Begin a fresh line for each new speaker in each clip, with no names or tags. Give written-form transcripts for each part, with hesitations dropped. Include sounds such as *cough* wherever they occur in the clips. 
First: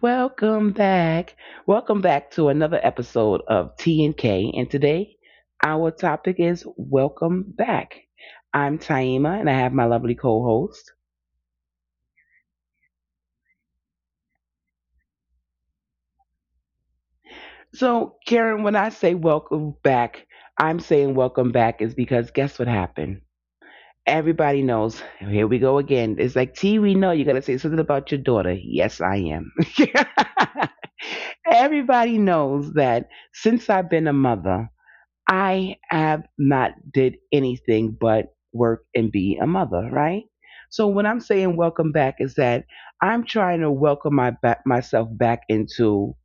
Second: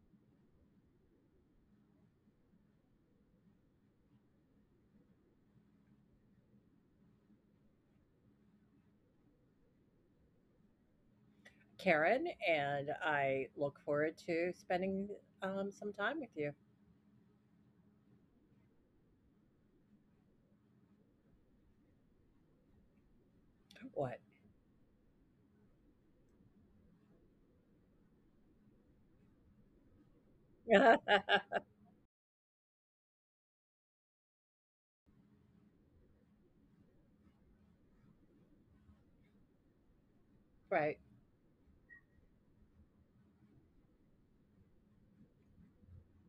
welcome back. Welcome back to another episode of T and K. And today our topic is Welcome Back. I'm Taima and I have my lovely co-host.
Karen, and I look forward to spending some time with you.
So, Karen, when I say welcome back, I'm saying welcome back is because guess what happened?
What?
Everybody knows. Here we go again. It's like, T, we know you're going to say something about your daughter. Yes, I am. *laughs*
*laughs* Right,
Everybody knows that since I've been a mother, I have not did anything but work and be a mother, right? So
right.
when I'm saying welcome back is that I'm trying to welcome my back, myself back into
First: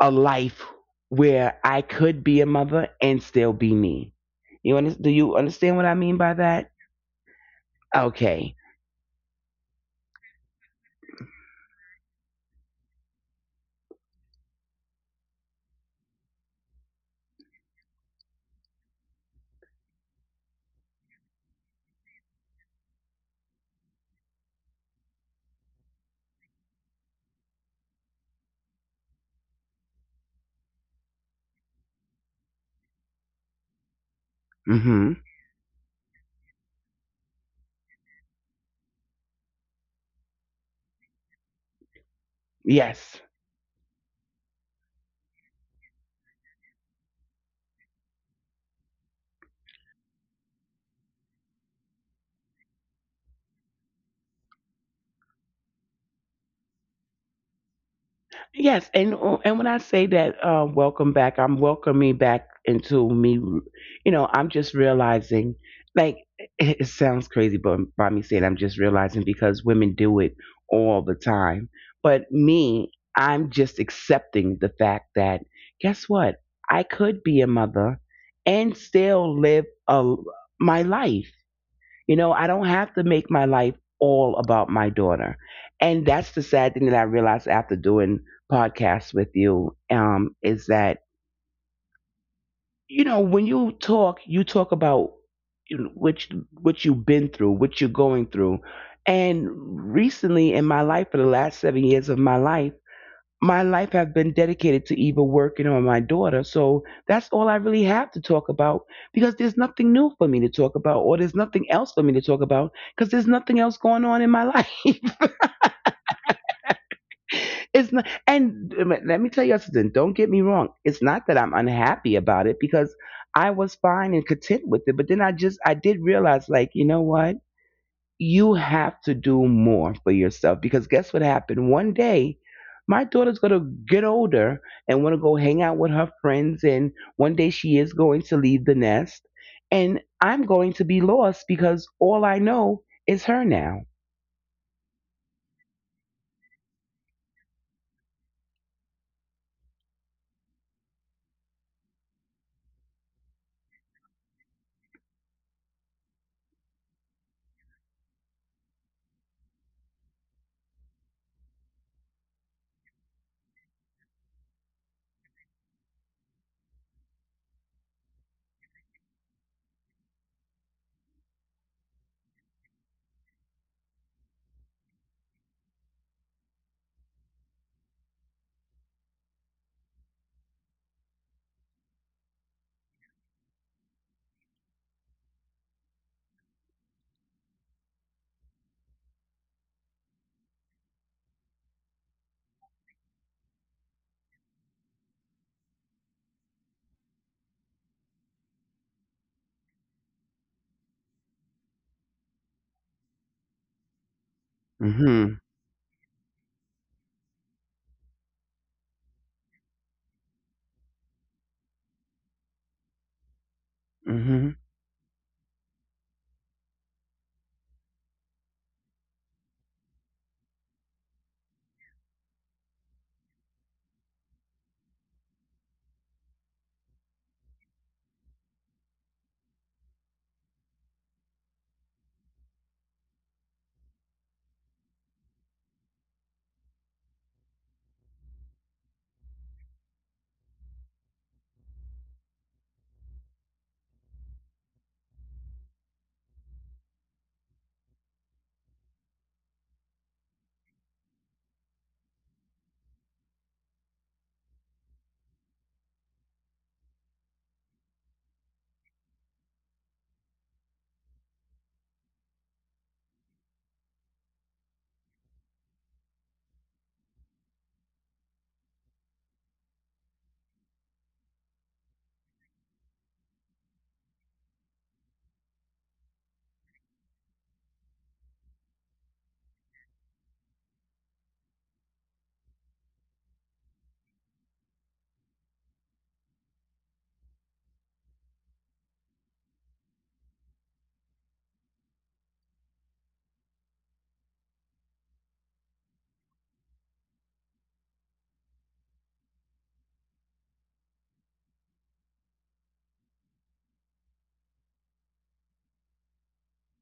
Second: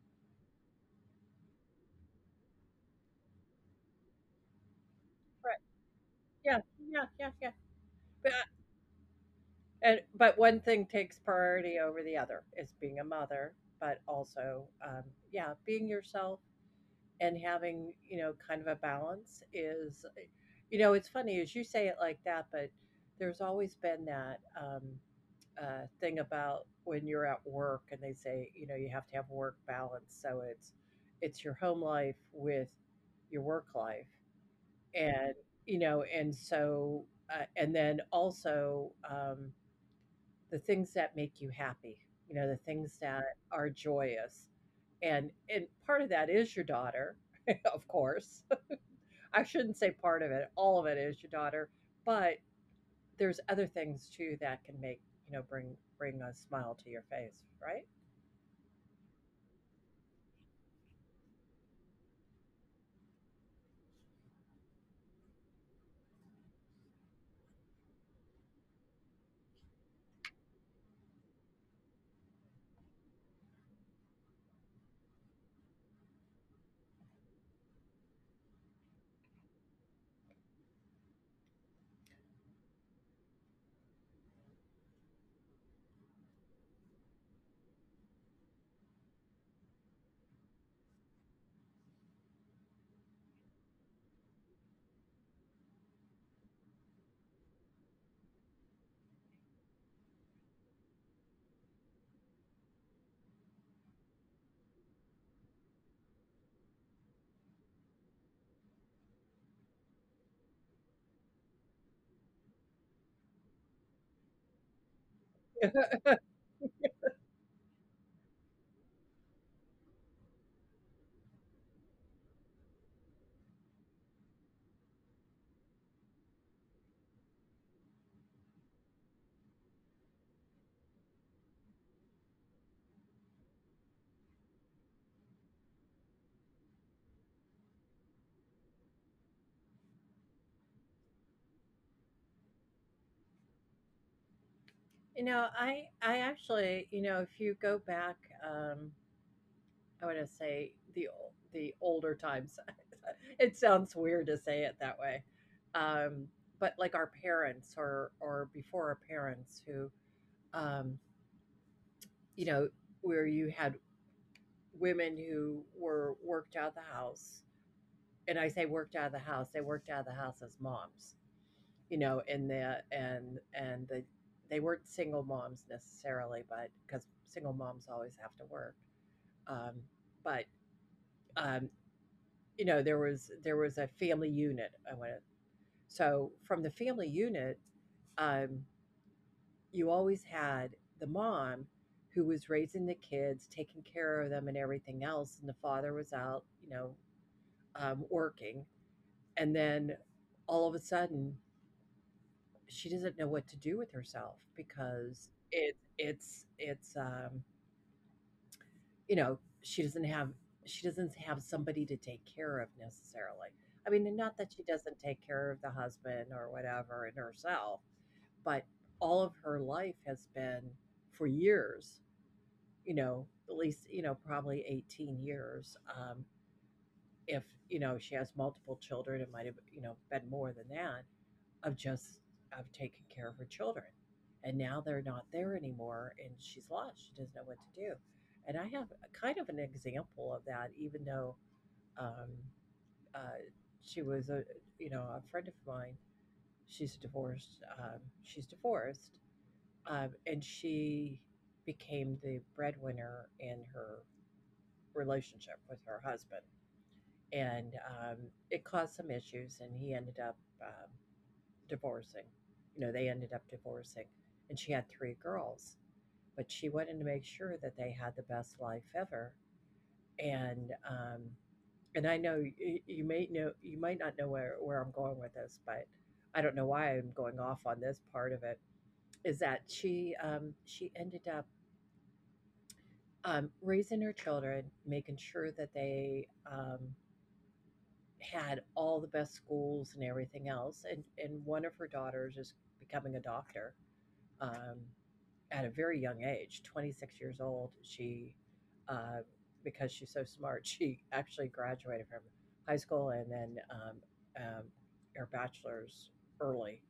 a life where I could be a mother and still be me. Do you understand what I mean by
Yeah,
that?
yeah, yeah, yeah. But
Okay.
but one thing takes priority over the other is being a mother, but also, yeah, being yourself and having you know kind of a balance is, you know, it's funny as you say it like that, but there's always been that. Thing about when you're at work and they say, you know, you have to have work balance. So it's your home life with your work life,
Mhm.
and you know, and so and then also the things that make you happy. You know, the things that
Yes.
are joyous, and part of that is your daughter, *laughs* of course. I shouldn't say part of it. All of it is your daughter, but there's other things too that can make you know bring a smile to your face, right?
Yes, and and when I say that, welcome back, I'm welcoming back into me. You know, I'm just realizing, like, it sounds crazy, but by me saying, I'm just realizing because women do it all the time. But me, I'm just accepting the fact that, guess what? I could be a mother and still my life. You know, I don't have to make my life all about my daughter. And that's the sad thing that I realized after doing podcasts with you, is that, you know, when you talk about, you know, which what you've been through, what you're going through. And recently in my life, for the last 7 years of my life have been dedicated to either working or my daughter. So that's all I really have to talk about because there's nothing new for me to talk about or there's nothing else for me to talk about because there's nothing else going on in my life. *laughs*
*laughs*
It's not, and let me tell you something. Don't get me wrong. It's not that I'm unhappy about it because I was fine and content with it. But then I did realize, like, you know what? You have to do more for yourself because guess what happened? One day, my daughter's going to get older and want to go hang out with her friends. And one day she is going to leave the nest. And I'm going to be lost because all I know is her now.
You know, I actually, you know, if you go back, um, I want to say the older times. *laughs* It sounds weird to say it that way, um, but like our parents or before our parents, who, um, you know, where you had women who were worked out of the house, and I say worked out of the house, they worked out of the house as moms you know, in the and the they weren't single moms necessarily, but because single moms always have to work. Um, but um, you know, there was a family unit. I went so from the family unit, um, you always had the mom who was raising the kids, taking care of them, and everything else, and the father was out, you know, working, and then all of a sudden she doesn't know what to do with herself
Mm
because
hmm.
it's you know she doesn't have somebody to take care of necessarily. I mean, and not that
Mm
she doesn't take care of the husband or whatever and herself, but all of her life has been for years, you know, at least you know probably 18 years, if you know she has multiple children it might have you know been more than that of just of taking care of her children. And now they're not there anymore and she's lost. She doesn't know what to do. And I have a kind of an example of that, even though um, uh, she was a you know a friend of mine. She's divorced. She's divorced, and she became the breadwinner in her relationship with her husband, and um, it caused some issues. And he ended up divorcing. You know, they ended up divorcing. And she had three girls, but she wanted to make sure that they had the best life ever. And um, and I know you, you may know you might not know where I'm going with this, but I don't know why I'm going off on this part of it. Is that she ended up raising her children, making sure that they had all the best schools and everything else. And one of her daughters is becoming a doctor. Um, at a very young age, 26 years old, she, uh, because she's so smart, *laughs* she actually graduated from high school and then um, her bachelor's early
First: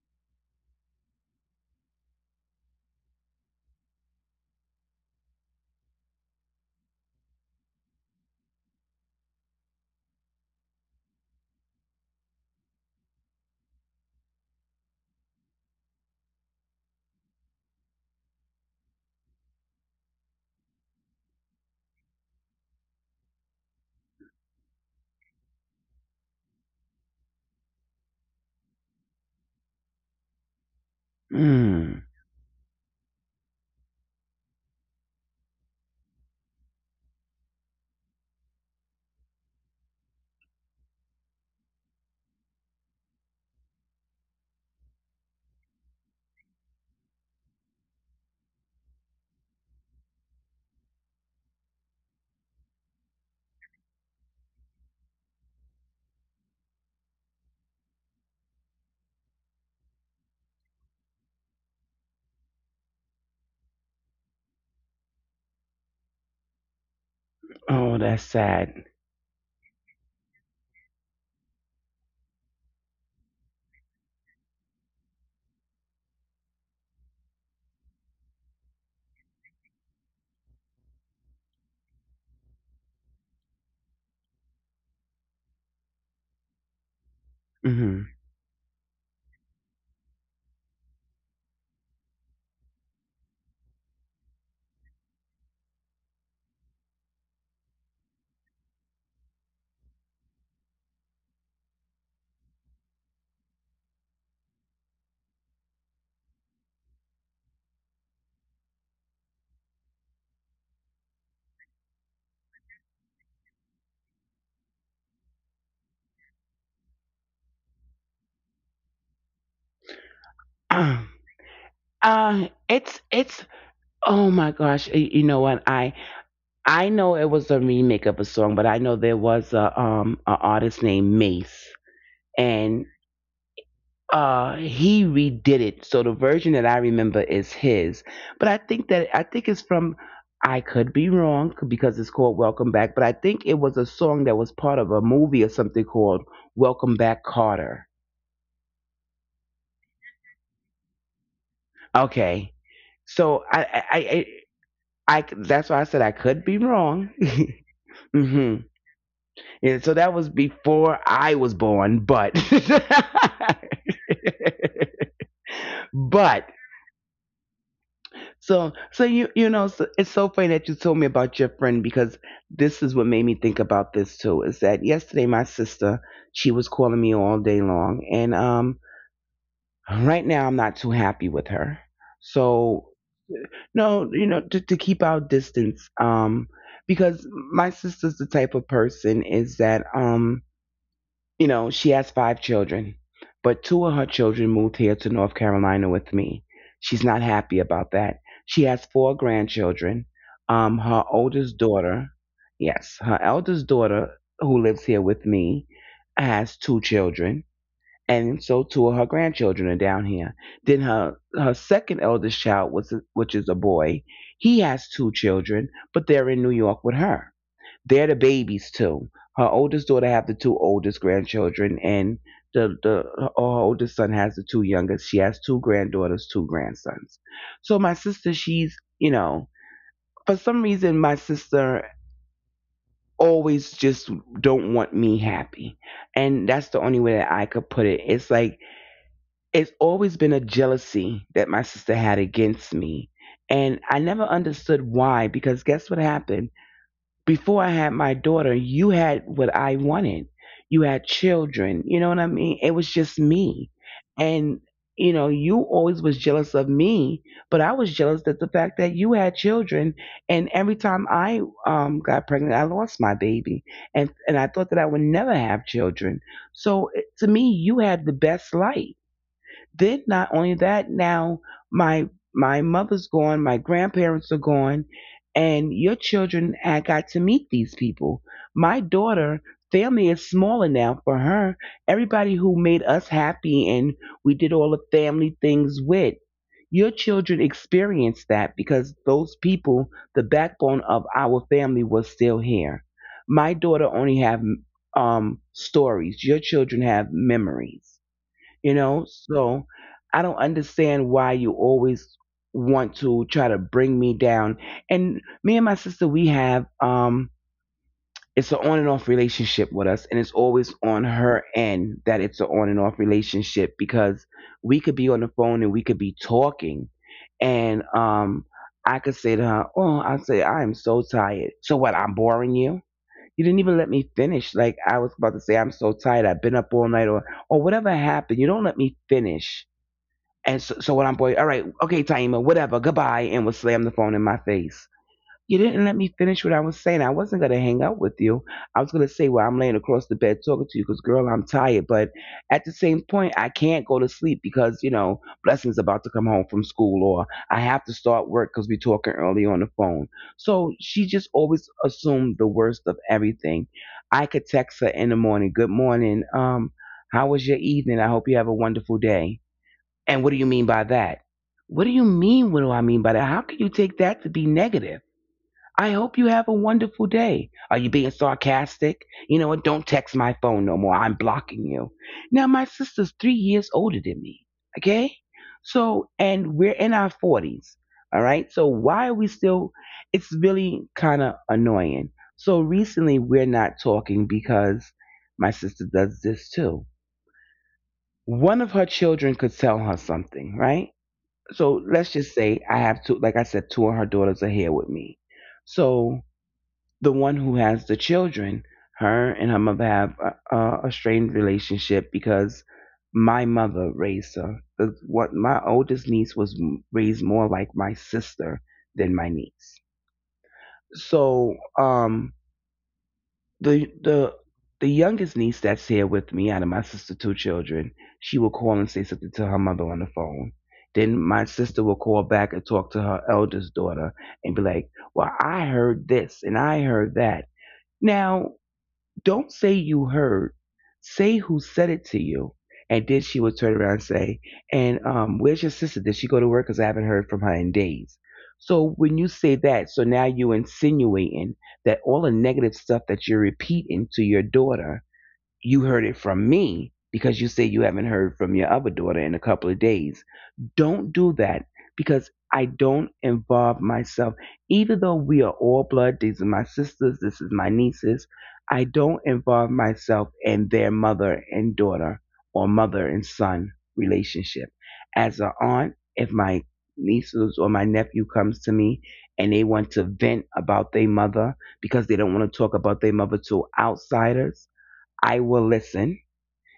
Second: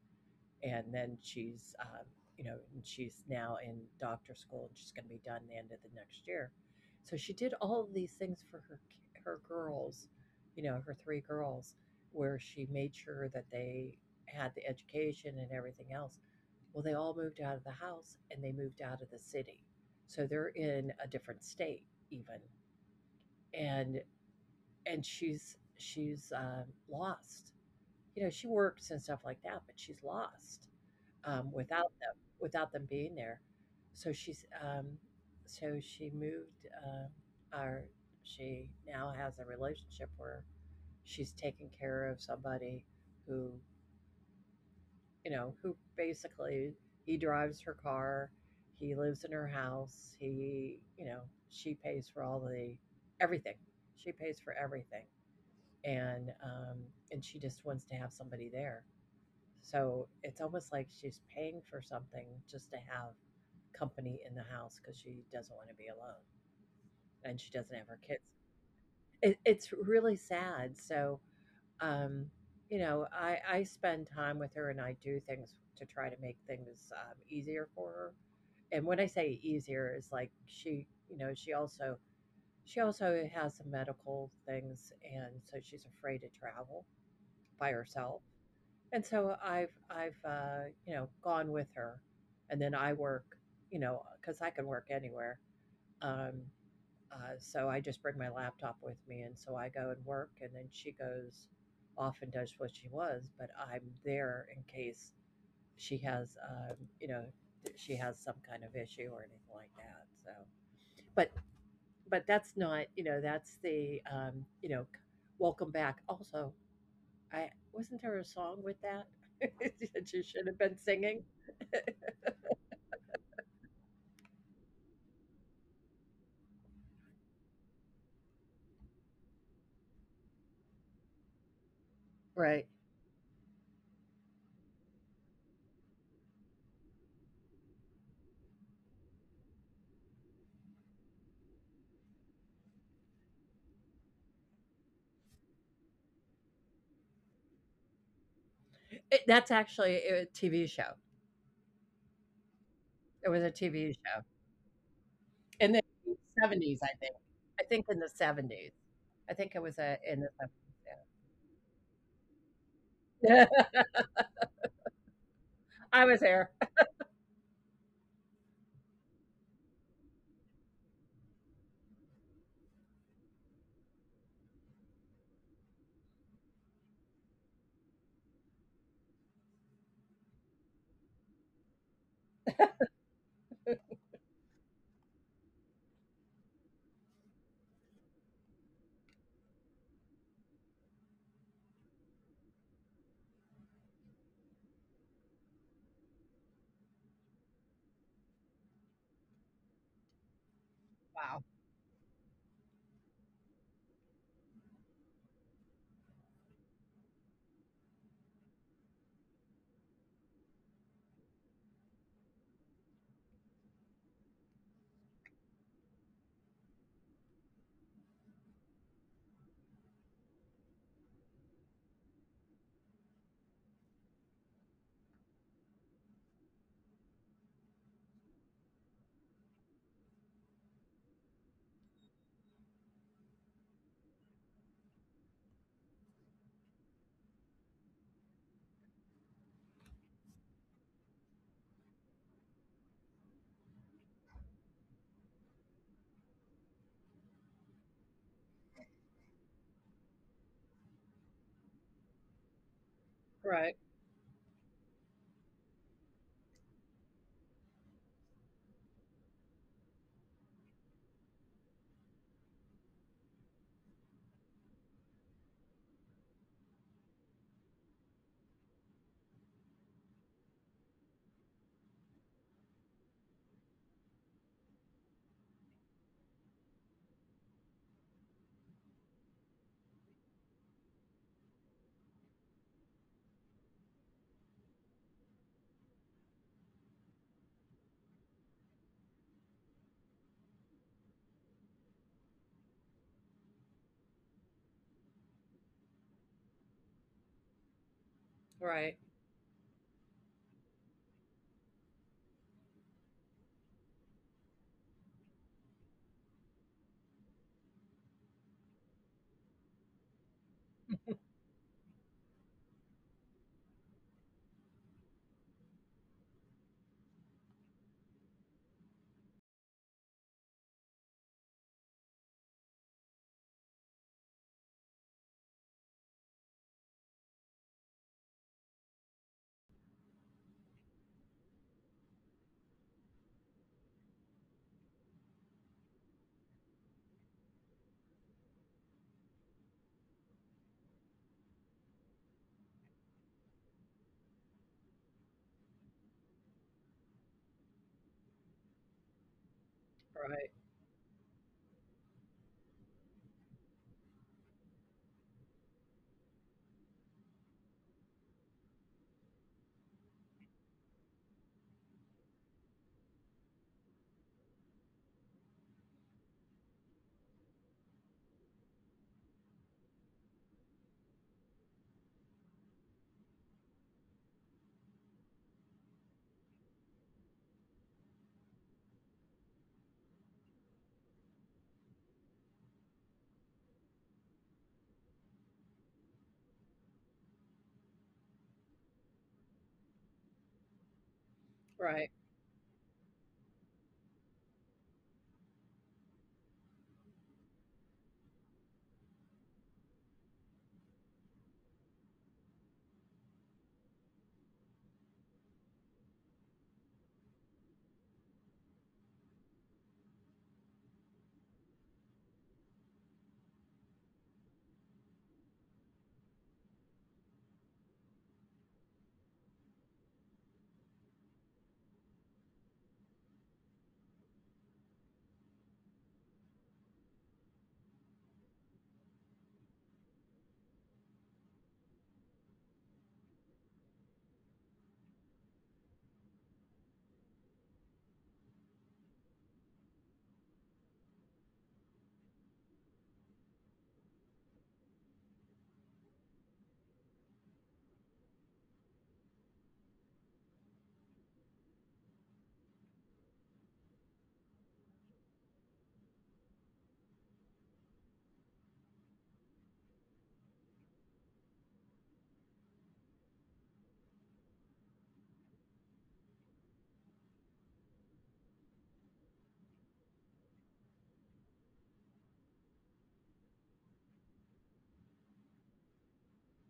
and then she's you know and she's now in doctor school and she's going to be done the end of the next year. So she did all of these things for her her girls, you know, her three girls, where she made sure that they had the education and everything else. Well, they all moved out of the house and they moved out of the city, so they're in a different state even. and and she's lost. You know, she works and stuff like that but she's lost,
hmm.
without
Mm.
them, without them being there. So she's so she moved or she now has a relationship where she's taking care of somebody who you know who basically he drives her car, he lives in her house, he you know she pays for all the everything, she pays for everything, and um, and she just wants to have somebody there so it's almost like she's paying for something just to have company in the house because she doesn't want to be alone and she doesn't have her
Oh,
kids.
that's sad.
It, it's really sad. So, um, you know, I spend time with her and I do things to try to make things easier for her. And when I say easier, is like she, you know, she also has some medical things, and so she's afraid to travel by
Mm
herself. And so I've you know, gone with her, and then I work, you know because I can work anywhere. Um, so I just bring my laptop with me, and so I go and work, and then she goes off and does what she was, but I'm there in case she has, you know, she has some kind of issue or anything like that. So, but but that's not, you know, that's the, you know, welcome back. Also, I wasn't there a song with that *laughs* that you should have been
hmm. *clears throat*
singing?
It's oh my gosh, you know what? I know it was a remake of a song, but I know there was a an artist named Mace,
Right.
and uh, he redid it, so the version that I remember is his. But I think it's from, I could be wrong, because it's called Welcome Back, but I think it was a song that was part of a movie or something called Welcome Back Carter.
It that's actually a TV show.
Okay, so
It
i
was a
i i,
TV
I
show
that's why I
in
said
the
I could be
'70s,
wrong.
I think. I think
*laughs*
in the
Hmm.
'70s. I think
Yeah,
it
so
was
that
a
was
in the
before I was born, but *laughs*
'70s, yeah. *laughs* I was
but
there.
so, so you know, so it's so funny that you told me about your friend because this is what made me think about this too. Is that yesterday my sister, she was calling me all day long, and right now I'm not too happy with her. So no, you know, to keep our distance, because my sister's the type of person is that, you know, she has five children, but two of her children moved here to North Carolina with me. She's not happy about that. She has four grandchildren. Her oldest
Wow.
daughter, yes, her eldest daughter, who lives here with me, has two children. And so two of her grandchildren are down here. Then her second eldest child was, which is a boy. He has two children, but they're in New York with her. They're the babies too. Her oldest daughter have the two oldest grandchildren, and the her oldest son has the two youngest. She has two granddaughters, two grandsons. So my sister, she's, you know, for some reason, my sister always just don't want me happy, and that's the only way that I could put it. It's like it's always been a jealousy that my sister had against me. And I never understood why, because guess what happened? Before I had my daughter, you had what I wanted. You had children. You know what I mean? It was just me.
Right,
And, you know, you always was jealous of me, but I was jealous that the fact that you had children. And every time I got pregnant, I lost my baby. And I thought that I would never have children. So, it- to me, you had the best life. Then not only that, now my mother's gone, my grandparents are gone, and your children had got to meet these people. My daughter, family is smaller now for her. Everybody who made us happy and we did all the family things with. Your children experienced that because those people, the backbone of our family, was still here. My daughter only have stories. Your children have memories, you know,
right,
so I don't understand why you always want to try to bring me down. And me and my sister, we have, it's an on and off relationship with us, and it's always on her end that it's an on and off relationship. Because we could be on the phone and we could be talking, and I could say to her, oh, I say I am so tired. So what, I'm boring you? You didn't even let me finish. Like, I was about to say, I'm so tired. I've been up all night, or whatever happened. You don't let me finish. And so, so when I'm, boy, all right, okay, Taima, whatever, goodbye, and would slam the phone in my face. You didn't let me finish what I was saying. I wasn't going to hang out with you. I was going to say, well, I'm laying across the bed talking to you because, girl, I'm tired. But at the same point, I can't go to sleep because, you know, Blessing's about to come home from school or I have to start work because we're talking early on the phone.
right,
So she just always assumed the worst of everything. I could text her in the morning, good morning. How was your evening? I hope you have a wonderful day. And what do you mean by that? What do you mean? What do I mean by that? How can you take that to be negative? I hope you have a wonderful day. Are you being sarcastic? You know what? Don't text my phone no more. I'm blocking you. Now, my sister's 3 years older than me. Okay? So, and we're in our 40s. All right? So, why are we still? It's really kind of annoying. So, recently, we're not talking because my sister does this too. One of her children could tell her something, right? So, let's
right,
just say I have two, like I said, two of her daughters are here with me. So, the one who has the children, her and her mother have a strained relationship because my mother raised her. The, what my oldest niece was raised more like my sister than my niece. So the the the youngest niece that's here with me out of my sister's two children, she will call and say something to her mother on the phone. Then my sister will call back and talk to her eldest daughter and be like, "Well, I heard this and I heard that." Now don't say you heard. Say who said it to you. And then she would turn around and say, and where's your sister? Did she go to work? Because I haven't heard from her in days. So when you say that, so now you're insinuating that all the negative stuff that you're repeating to your daughter, you heard it from me because you say you haven't heard from your other daughter in a couple of days. Don't do that because I don't involve myself. Even though we are all blood, these are my sisters, this is my nieces, I don't involve myself in their mother and daughter or mother and son relationship. As an aunt, if my nieces or my nephew comes to me and they want to vent about their mother because they don't want to talk about their mother to outsiders, I will listen.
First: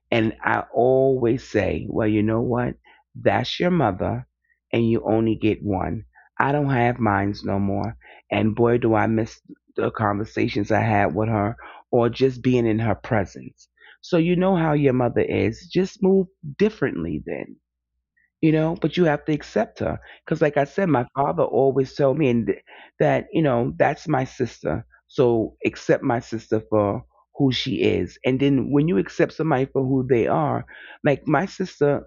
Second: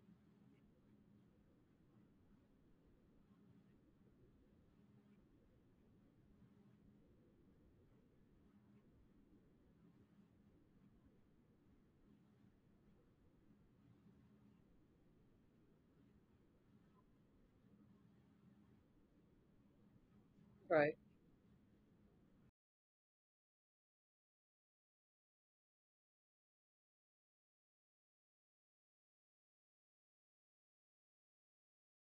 And I always say, well, you know what? That's your mother, and you only get one. I don't have mines no more. And boy, do I miss the conversations I had with her or just being in her presence. So you know how your mother is. Just move differently then, you know, but you have to accept her because, like I said,
right.
my father always told me that, you know, that's my sister, so accept my sister for who she is. And then when you accept somebody for who they are, like my sister,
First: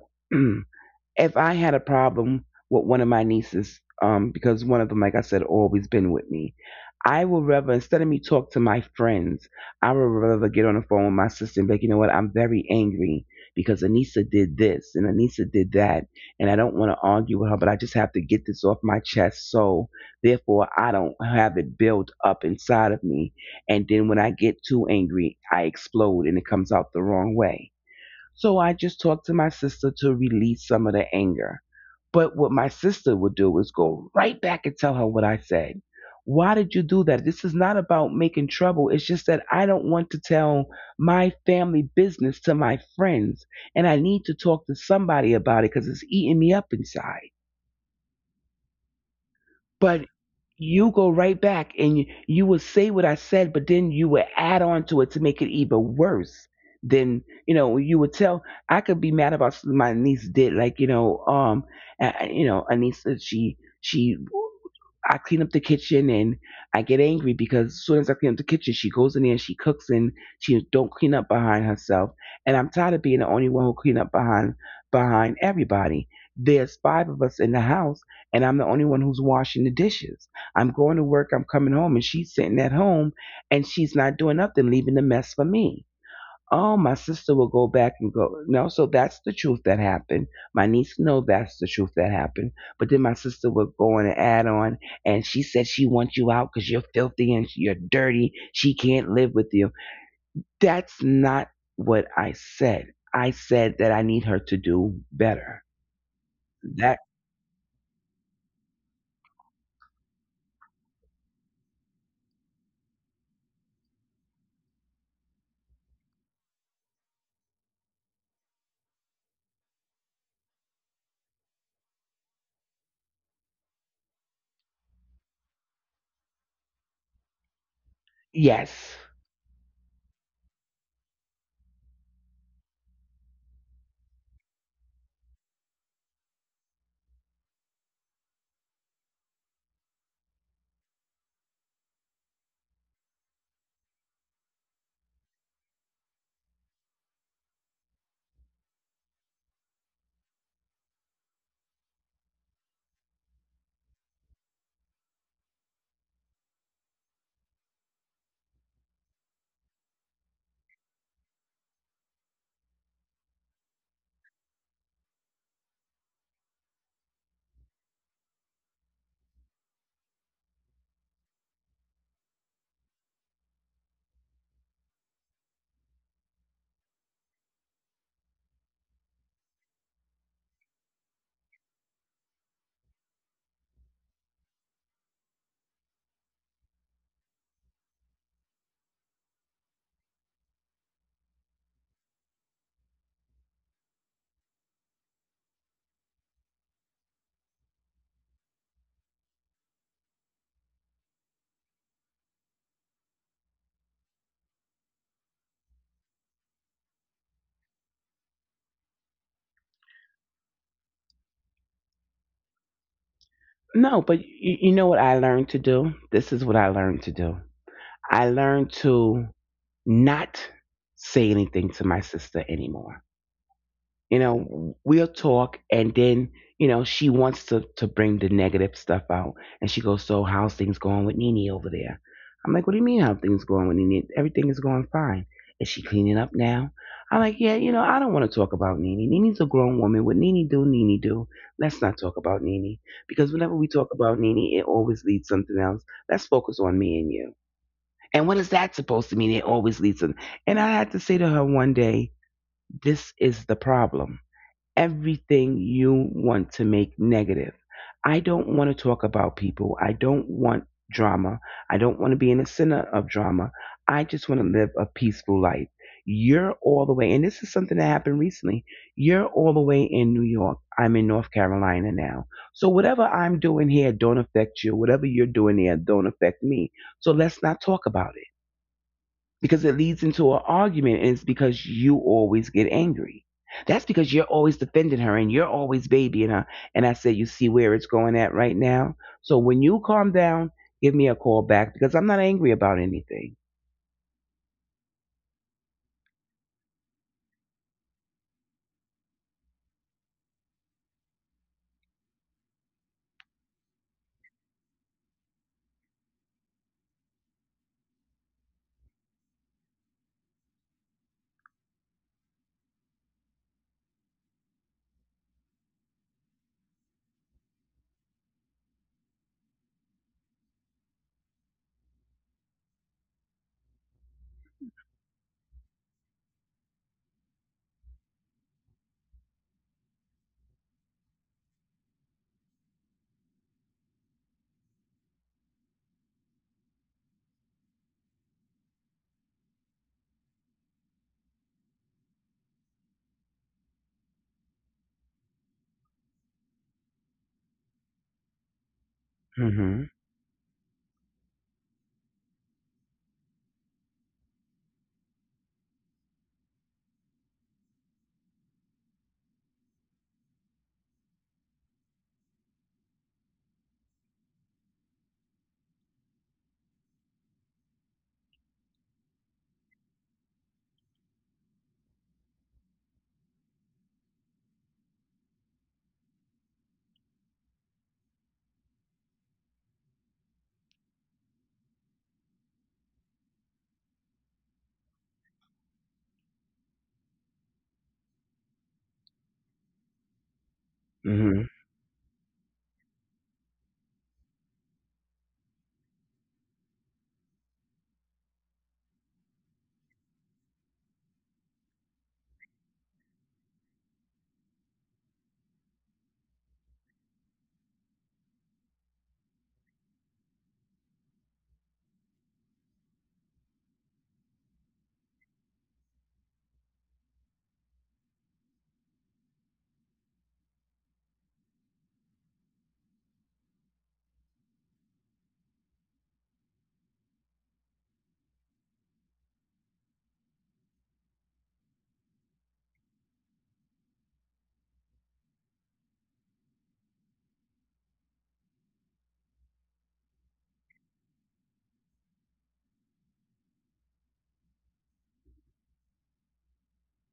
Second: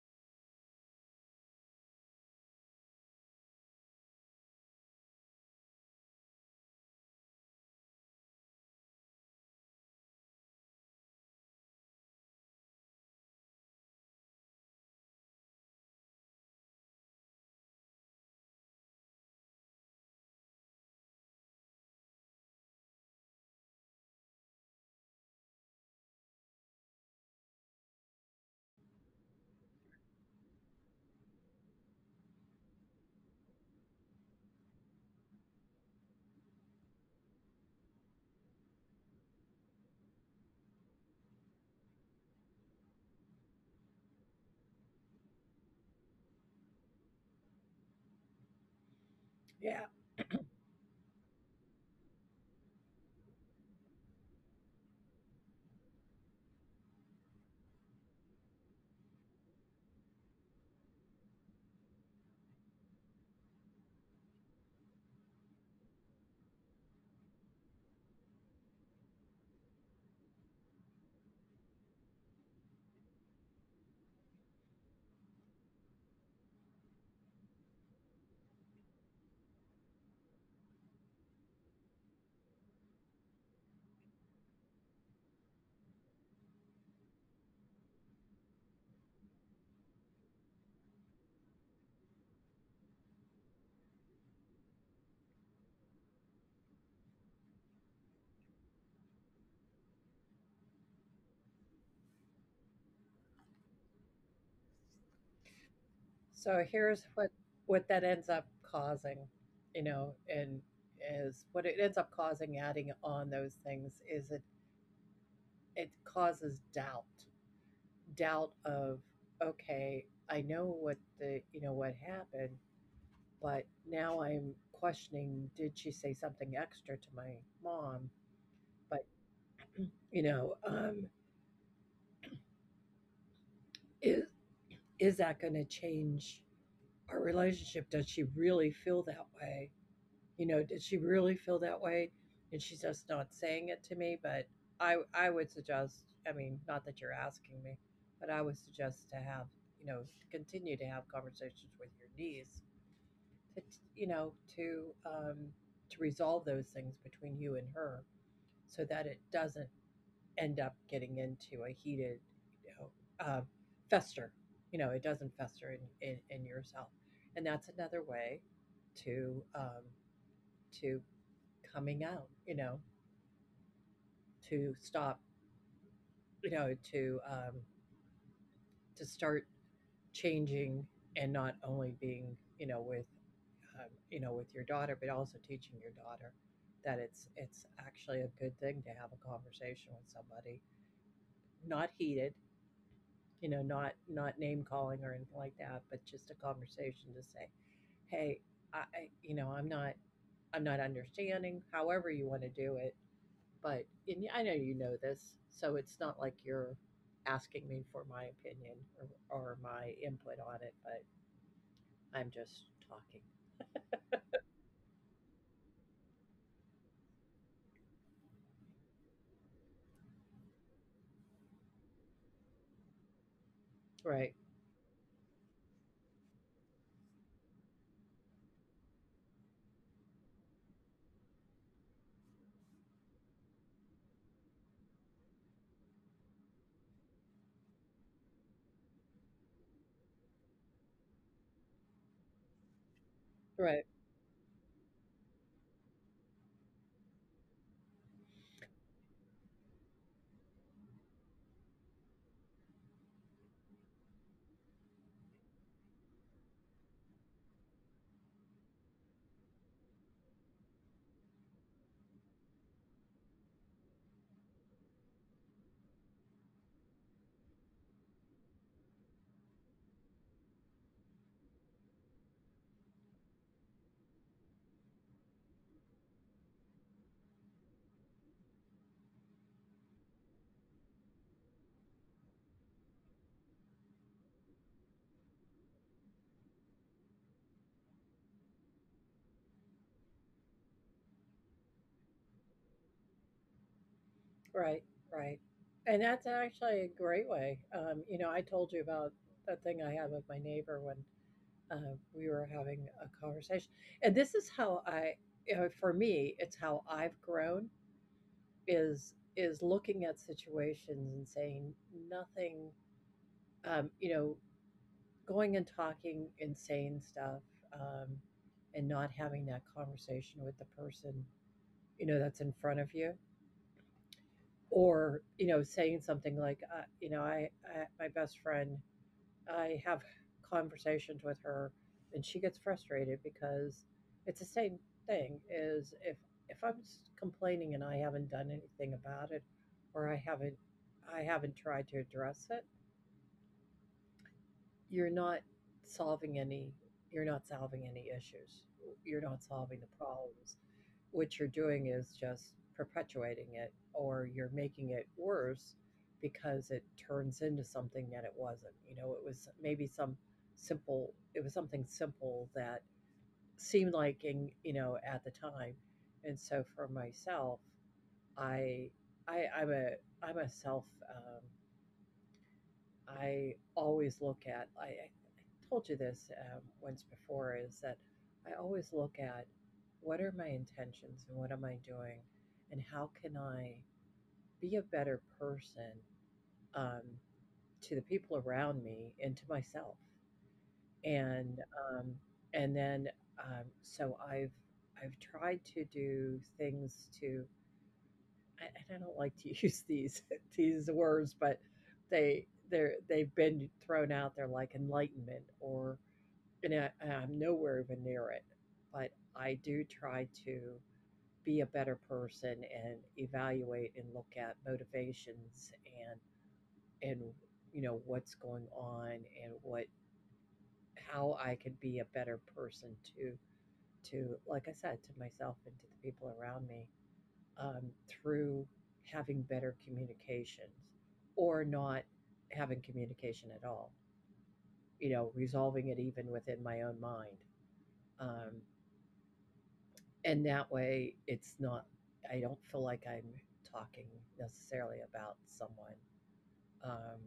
*clears throat* if I had a problem with one of my nieces, because one of them, like I said, always been with me, I would rather, instead of me talk to my friends, I would rather get on the phone with my sister and be like, you know what, I'm very angry because Anissa did this and Anissa did that, and I don't want to argue with her, but I just have to get this off my chest. So therefore, I don't have it built up inside of me, and then when I get too angry, I explode and it comes out the wrong way. So I just talked to my sister to release some of the anger. But what my sister would do is go right back and tell her what I said. Why did you do that? This is not about making trouble. It's just that I don't want to tell my family business to my friends. And I need to talk to somebody about it because it's eating me up inside.
Yeah.
But you go right back and you will say what I said, but then you would add on to it to make it even worse. Then, you know, you would tell. I could be mad about something my niece did, like, you know, Anissa. She, I clean up the kitchen, and I get angry because as soon as I clean up the kitchen, she goes in there and she cooks, and she don't clean up behind herself. And I'm tired of being the only one who clean up behind everybody. There's five of us in the house, and I'm the only one who's washing the dishes. I'm going to work, I'm coming home, and she's sitting at home and she's not doing nothing, leaving the mess for me. Oh, my sister will go back and go, no, so that's the truth that happened. My niece know that's the truth that happened. But then my sister would go on and add on, and she said she wants you out because you're filthy and you're dirty. She can't live with you. That's not what I said. I said that I need her to do better.
So here's
That,
what that ends up causing, you know, and is what it ends up causing adding on those things is it causes doubt, doubt of okay, I know what the you know what happened, but now I'm questioning did she say something extra to my mom. But
yes.
you know is is that going to change our relationship? Does she really feel that way? You know, did she really feel that way and she's just not saying it to me? But I would suggest, I mean not that you're asking me, but I would suggest to have, you know, continue to have conversations with your niece to you know to resolve those things between you and her so that it doesn't end up getting into a heated you know fester, you know, it doesn't fester in yourself. And that's another way to um, to coming out, you know, to stop, you know, to start changing and not only being you know, with your daughter, but also teaching your daughter that it's actually a good thing to have a conversation with somebody, not heated, you know, not not name calling or anything like that, but just a conversation to say, hey, I you know, I'm not understanding. However, you want to do it, but and I know you know this, so it's not like you're asking me for my opinion or my input on it, but I'm just talking.
No, but you know what I learned to do? This is what I learned to do. I learned to not say anything to my sister anymore.
Right.
You know, we'll talk, and then, you know, she wants to bring the negative stuff out. And she goes, so, how's things going with Nene over there? I'm like, what do you mean, how things going with Nene? Everything is going fine. Is she cleaning up now? I'm like, yeah, you know, I don't want to talk about Nene. Nene's a grown woman. What Nene do, Nene do. Let's not talk about Nene. Because whenever
Right.
we talk about Nene, it always leads something else. Let's focus on me and you. And what is that supposed to mean? It always leads them. And I had to say to her one day, this is the problem. Everything you want to make negative. I don't want to talk about people. I don't want drama. I don't want to be in the center of drama. I just want to live a peaceful life. You're all the way, and this is something that happened recently. You're all the way in New York. I'm in North Carolina now. So whatever I'm doing here don't affect you. Whatever you're doing here don't affect me. So let's not talk about it because it leads into an argument, and it's because you always get angry. That's because you're always defending her and you're always babying her. And I said, you see where it's going at right now? So when you calm down, give me a call back because I'm not angry about anything.
Right, right. And that's actually a great way. You know, I told you about that thing I had with my neighbor when we were having a conversation. And this is how I, you know, for me, it's how I've grown is looking at situations and saying nothing, you know, going and talking insane stuff, um, and not having that conversation with the person, you know, that's in front of you or you know saying something like you know I my best friend, I have conversations with her and she gets frustrated because it's the same thing is if complaining and I haven't done anything about it, or I haven't I haven't tried to address it. You're not solving any, you're not solving any issues, you're not solving the
Hmm.
problems. What you're doing is just perpetuating it or you're making it worse because it turns into something that it wasn't, you know, it was maybe some simple, it was something simple that seemed like in you know at the time. And so for myself i I'm a I'm a self I always look at, I told you this once before, is that I always look at what are my intentions and what am I doing and how can I be a better person, um, to the people around me and to myself. And
Hmm.
um, and then so I've tried to do things to I, and I don't like to use these *laughs* these words, but they're they've been thrown out there like enlightenment or, and I'm nowhere even near it. But I do try to be a better person and evaluate and look at motivations and you know what's going on and what how I could be a better person to to, like I said, to myself and to the people around me, through having better communications or not having communication at all, you know, resolving it even within my own mind. Um, and that way, it's not, I don't feel like I'm talking necessarily about someone. Um,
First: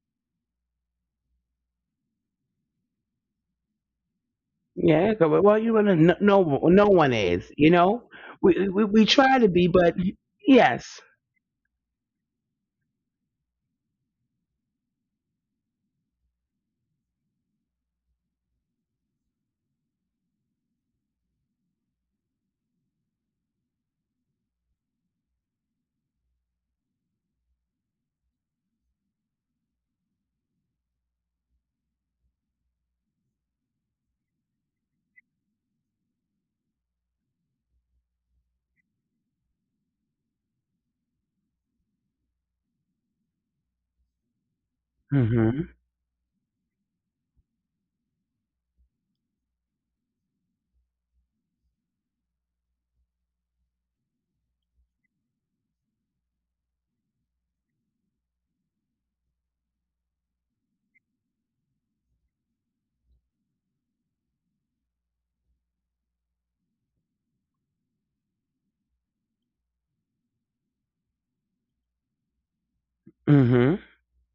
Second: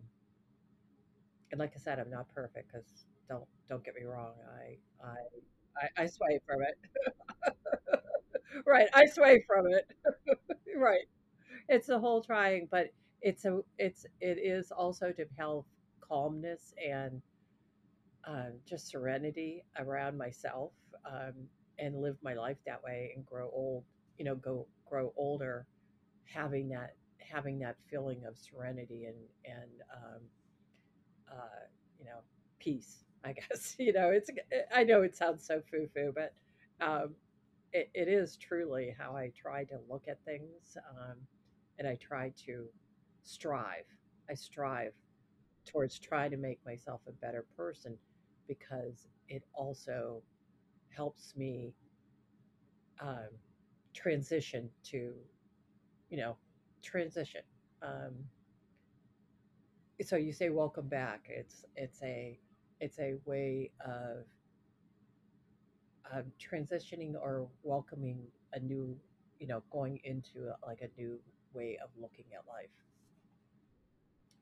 and like I said, I'm not perfect because don't don't get me wrong. i
Yeah.
i
Well, you wanna,
i, I
no,
sway
no,
from it.
no one is. You know,
*laughs*
we,
Right,
we
I
we
sway
try to
from
be,
it.
but
Right.
yes.
It's a whole trying, but it's a it's it is also to have calmness and, just serenity around myself, um, and live my life that way and grow old. You know, go grow older having that feeling of serenity and and um, uh, you know, peace, I guess. *laughs* you know it's. I know it sounds so foo foo, but, um, it, it is truly how I try to look at things, and I try to strive. I strive
Hmm.
towards trying to make myself a better person because it also helps me, um, transition to, you know transition. Um, so you say welcome back. It's a way of transitioning or welcoming a new, you know, going into like a new way of looking at life.
Hmm.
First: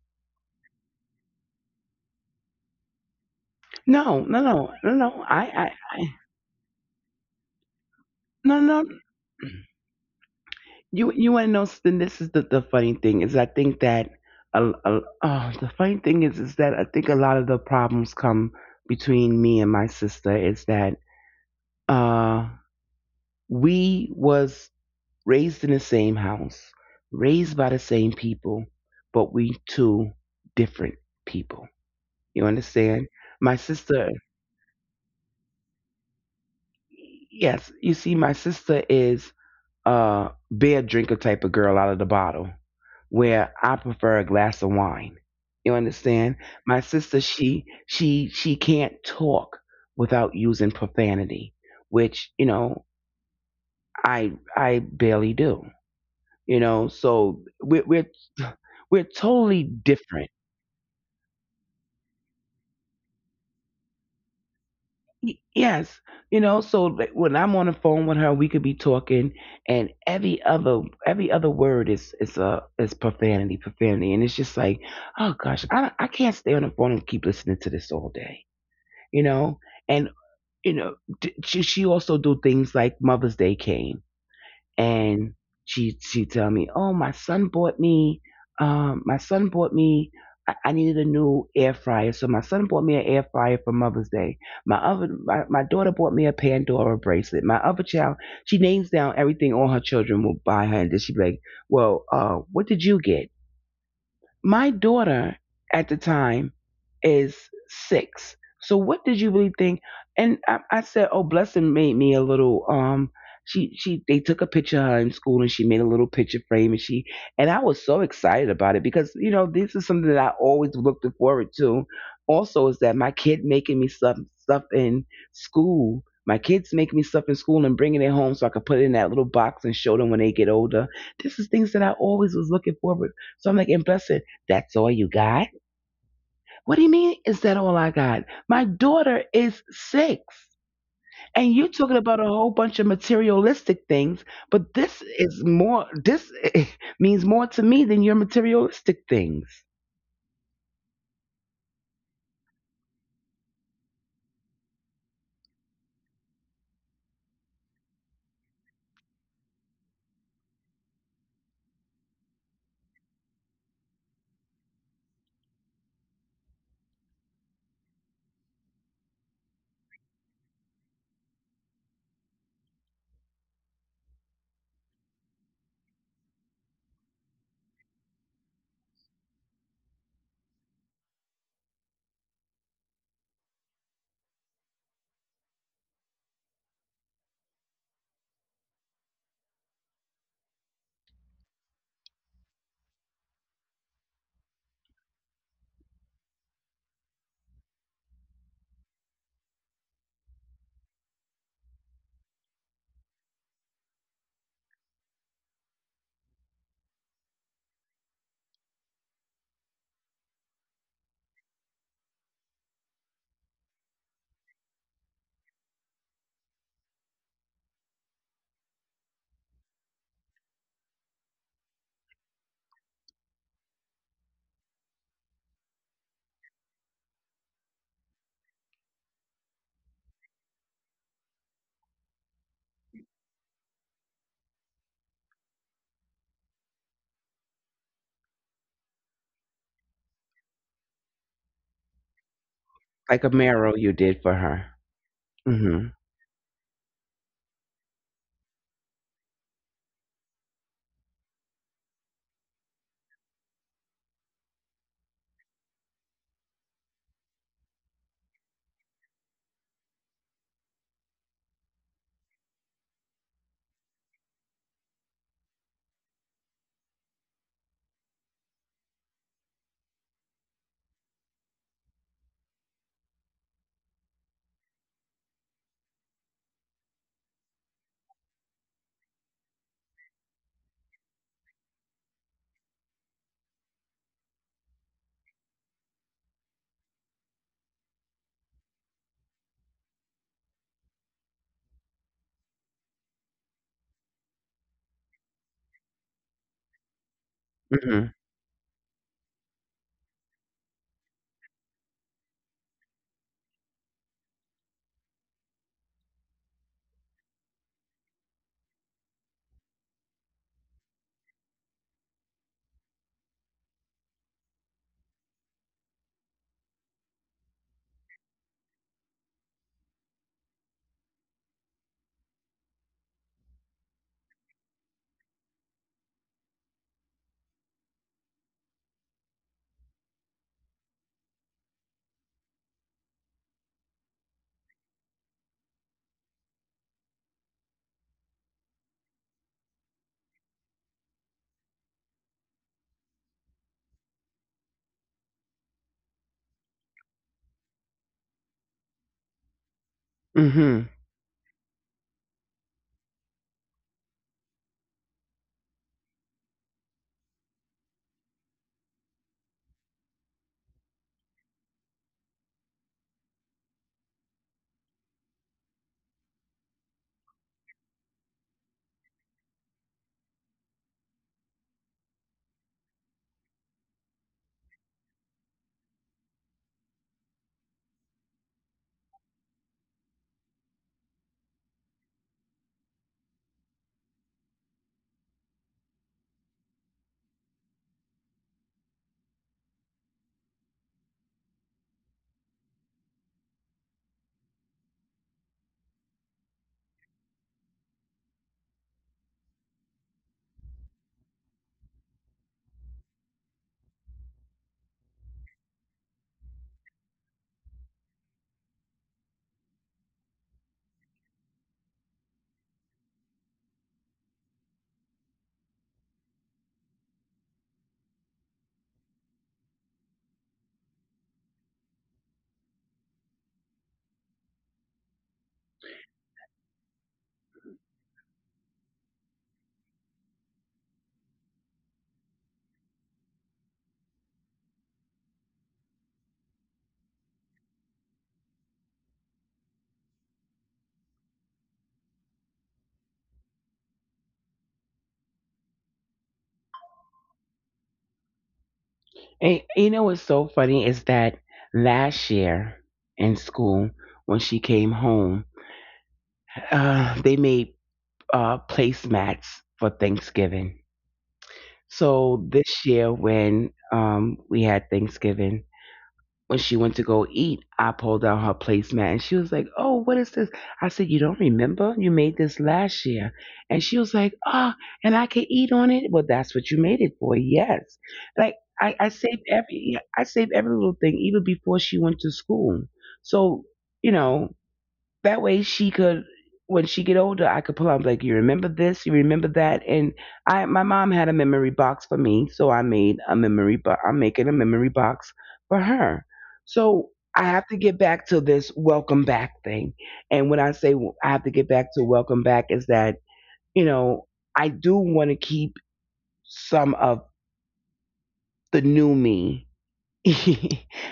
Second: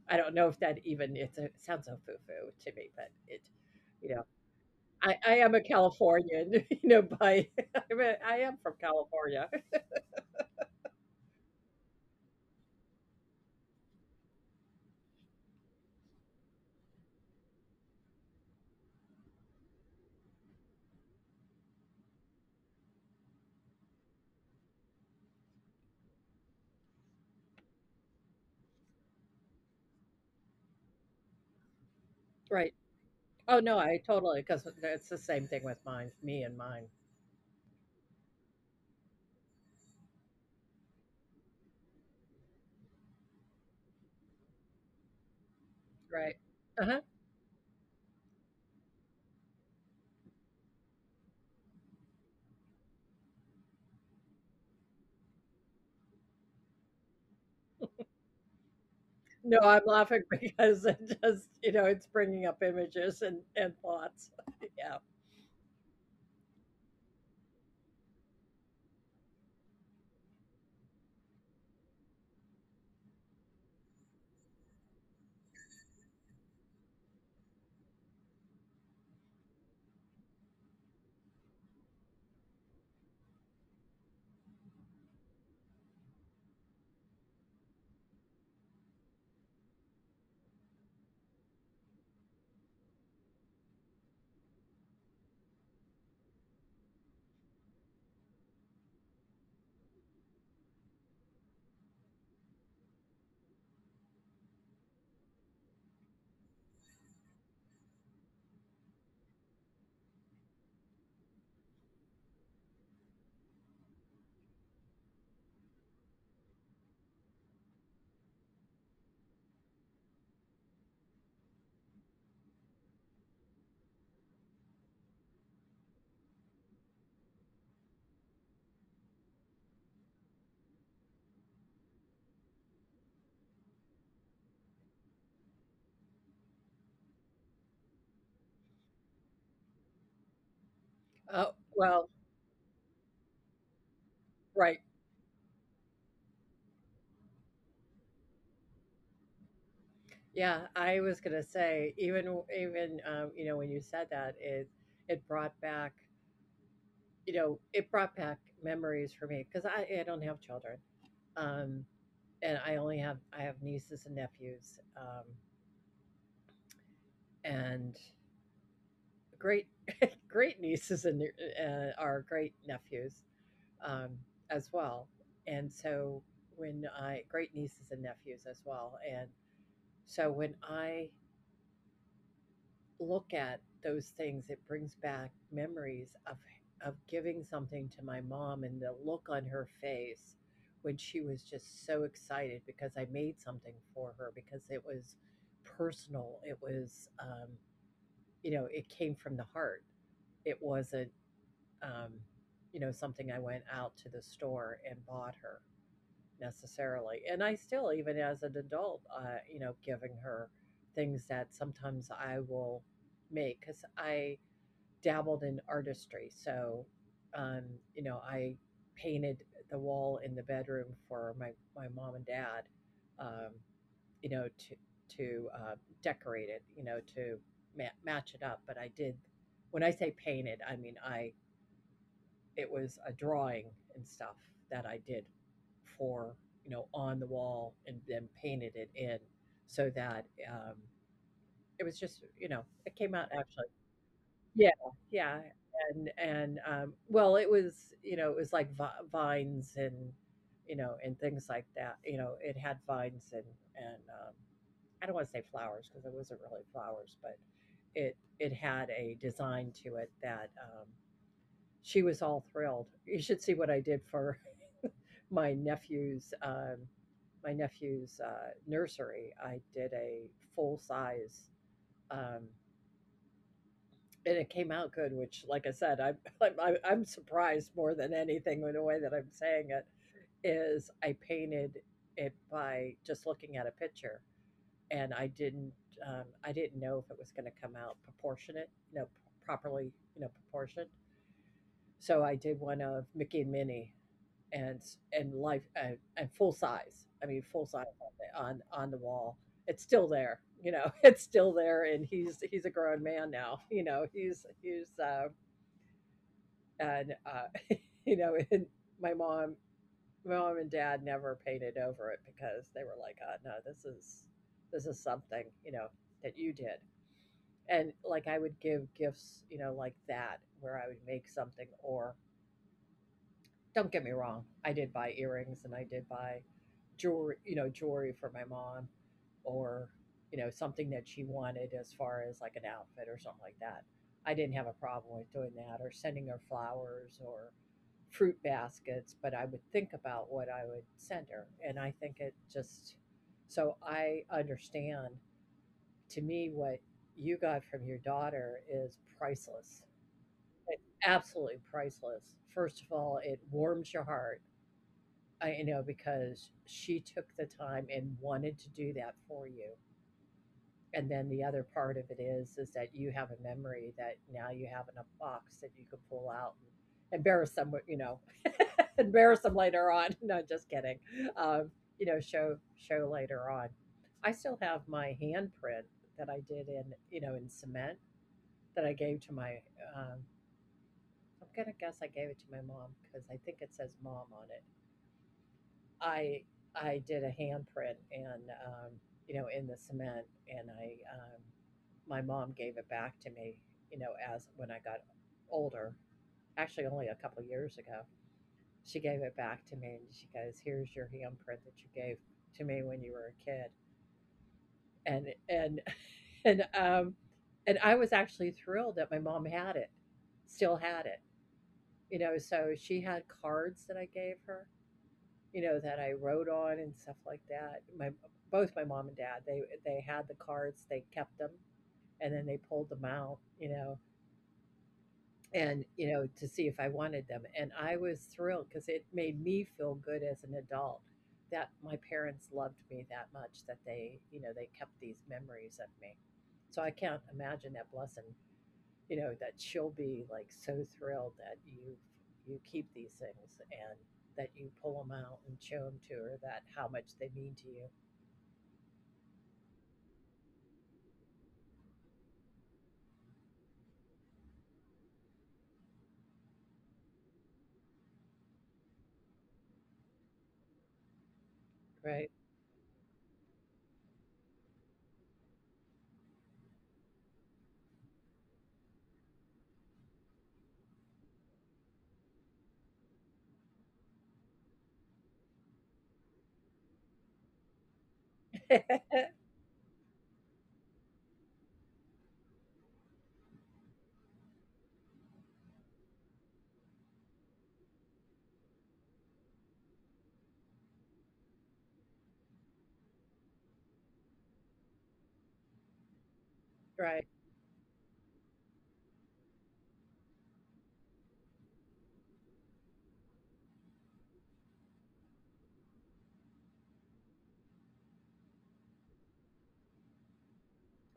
I don't know if that even it's a, it sounds so foo foo to me, but it,
No,
you know,
no, no, no,
I,
no.
I
I,
am a
I, I
Californian, *laughs* you know, by *laughs* I am
no,
from
no.
California,
You want to know? This is the funny thing is I think that oh, the funny thing is that I think a lot of the problems come between me and my sister is that uh we was raised in the same house, raised by the same people, but we two different people. You
*laughs* right?
understand?
Oh
My
no, I
sister,
totally, because it's the same thing with mine, me and mine,
yes, you see, my sister is uh, beer drinker type of girl out of the bottle, where I prefer a glass of wine. You
right?
understand? My
Uh-huh.
sister, she can't talk without using profanity, which, you know, I barely do. You know, so we're
No,
totally
I'm laughing *laughs*
different.
because it just, you know, it's bringing up images and thoughts. *laughs* Yeah.
Yes, you know, so like, when I'm on the phone with her, we could be talking, and every other word is a is profanity, profanity, and it's just like, oh gosh, I don't- I can't stay on the phone and keep listening to this all day, you know, and you know, she also do things like Mother's Day came, and she tell me, "Oh, my son bought me, my son bought me. I needed a new air fryer, so my son bought me an air fryer for Mother's Day. My daughter bought me a Pandora bracelet. My other child," she names down everything all her children will buy her, and then she be like, "Well, what did you get?" My daughter at the time is six. So what did you really think? And I said, oh, Blessing made me a little. She they took a picture of her in school, and she made a little picture frame, and she, and I was so excited about it because, you know, this is something that I always looked forward to. Also, is that my kid making me stuff in school. My kids making me stuff in school and bringing it home so I could put it in that little box and show them when they get older. This is things that I always was looking forward. So I'm like, and Blessing. That's all you got? What do you mean, is that all I got? My daughter is six.
Oh
And you're talking
well,
about a whole bunch of materialistic things, but
right.
this is more, this *laughs* means more to me than your materialistic things.
Yeah, I was gonna say, even even, you know, when you said that, it brought back, you know, it brought back memories for me because I don't have children, um and I only have, I have nieces and nephews, and great great *laughs* nieces and are great nephews, um as well, and so when I great nieces and nephews as well, and so when I look at those things, it brings back memories of giving something to my mom and the look on her face when she was just so excited because I made something for her because it was personal. It was, you know, it came from the heart. It wasn't, um, you know, something I went out to the store and bought her necessarily. And I still, even as an adult, you know, giving her things that sometimes I will make because I dabbled in artistry. So, um, you know, I painted the wall in the bedroom for my, my mom and dad, um, you know, to, to decorate it, you know, to ma- match it up. But I did, when I say painted, I mean, I, it was a drawing and stuff that I did for, you know, on the wall and then painted it in so that, um, it was just, you know, it
Like
came
a
out
marrow
actually.
you did for her.
Yeah, yeah,
Hmm.
and, well, it was, you know, it was like vi vines and, you know, and things like that, you know, it had vines and, I don't wanna say flowers because it wasn't really flowers, but it had a design to it that, she was all thrilled. You should see what I did for *laughs* my nephew's, my nephew's, nursery. I did a full size, um and it came out good, which, like I said, I'm *laughs* I'm surprised more than anything in the way that I'm saying it is I painted it by just looking at a picture, and I didn't, I didn't know if it was going to come out proportionate, you know, properly, you know, proportioned. So I did one of Mickey and Minnie, and and life and full size. I mean, full size
Hmm.
on the wall. It's still there, you know. *laughs* It's still there, and he's a grown man now. You know, he's he's. And *laughs* you know, and my mom, my mom and dad never painted over it because they were like, "Oh no, this is something, you know, that you did." And like I would give gifts, you know, like that, where I would make something or don't get me wrong, I did buy earrings and I did buy jewelry, you know, jewelry for my mom or, you know, something that she wanted as far as like an outfit or something like that. I didn't have a problem with doing that or sending her flowers or fruit baskets, but I would think about what I would send her. And I think it just, so I understand, to me, what you got from your daughter is priceless.
Hmm.
It's absolutely priceless. First of all, it warms your heart. I, you know, because she took the time and wanted to do that for you. And then the other part of it is that you have a memory that now you have in a box that you could pull out and embarrass them with, you know, *laughs* embarrass them later on. *laughs* No, just kidding. Um, you know, show show later on. I still have my handprint that I did in, you know, in cement that I gave to my. Um, I'm gonna guess I gave it to my mom because I think it says mom on it. I I did a handprint and, you know, in the cement, and I, um, my mom gave it back to me. You know, as when I got older, actually only a couple years ago, she gave it back to me, and she goes, "Here's your handprint that you gave to me when you were a kid," and *laughs* and um, and I was actually thrilled that my mom had it, still had it. You know, so she had cards that I gave her, you know, that I wrote on and stuff like that. My both my mom and dad, they had the cards, they kept them, and then they pulled them out, you know, and, you know, to see if I wanted them. And I was thrilled because it made me feel good as an adult that my parents loved me that much that they, you know, they kept these memories of me. So I can't imagine that blessing, you know, that she'll be like so thrilled that you keep these things and that you pull them out and show them to her, that how much they mean to you.
And you know what's so funny is that last year in school, when she came home, they made placemats for Thanksgiving.
Right.
So this year, when we had Thanksgiving, when she went to go eat, I pulled out her placemat, and she was like, oh, what is this? I said, you don't remember? You made this last year. And she was like, ah, and I can eat on it. Well, that's what you made it for. Yes. Like, I, I saved
*laughs*
every I saved every little thing even before she went to school. So, you know, that way she could, when she get older, I could pull out and be like, you remember this, you remember that, and I, my mom had a memory box for me, so I made a memory box. I'm making a memory box for her. So
Right.
I have to get back to this welcome back thing. And when I say I have to get back to welcome back, is that, you know, I do want to keep some of the new me *laughs*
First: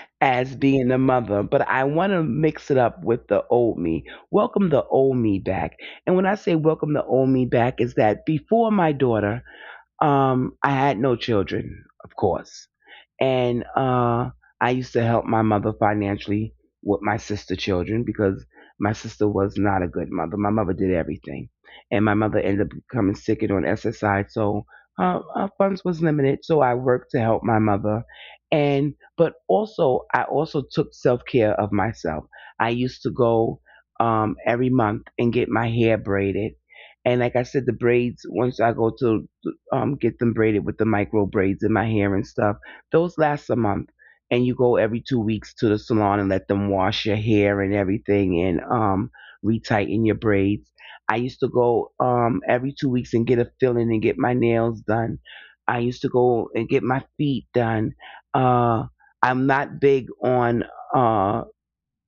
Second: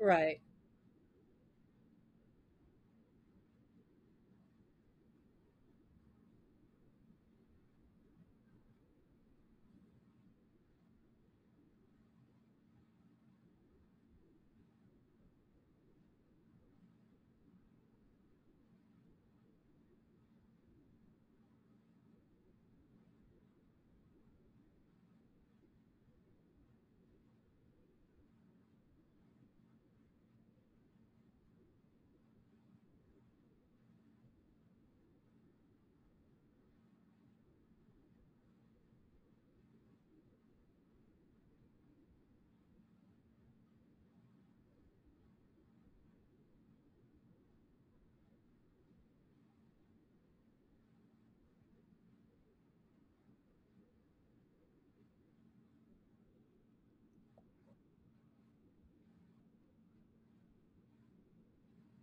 Right.
as being a mother, but I want to mix it up with the old me. Welcome the old me back. And when I say welcome the old me back, is that before my daughter, I had no children, of course, and I used to help my mother financially with my sister children because my sister was not a good mother. My mother did everything, and my mother ended up becoming sick and on SSI, so our funds was limited. So I worked to help my mother, and but also I also took self care of myself. I used to go every month and get my hair braided. And like I said, the braids, once I go to get them braided with the micro braids in my hair and stuff. Those last a month, and you go every 2 weeks to the salon and let them wash your hair and everything, and retighten your braids. I used to go every 2 weeks and get a filling and get my nails done. I used to go and get my feet done. Uh, I'm not big on. Uh,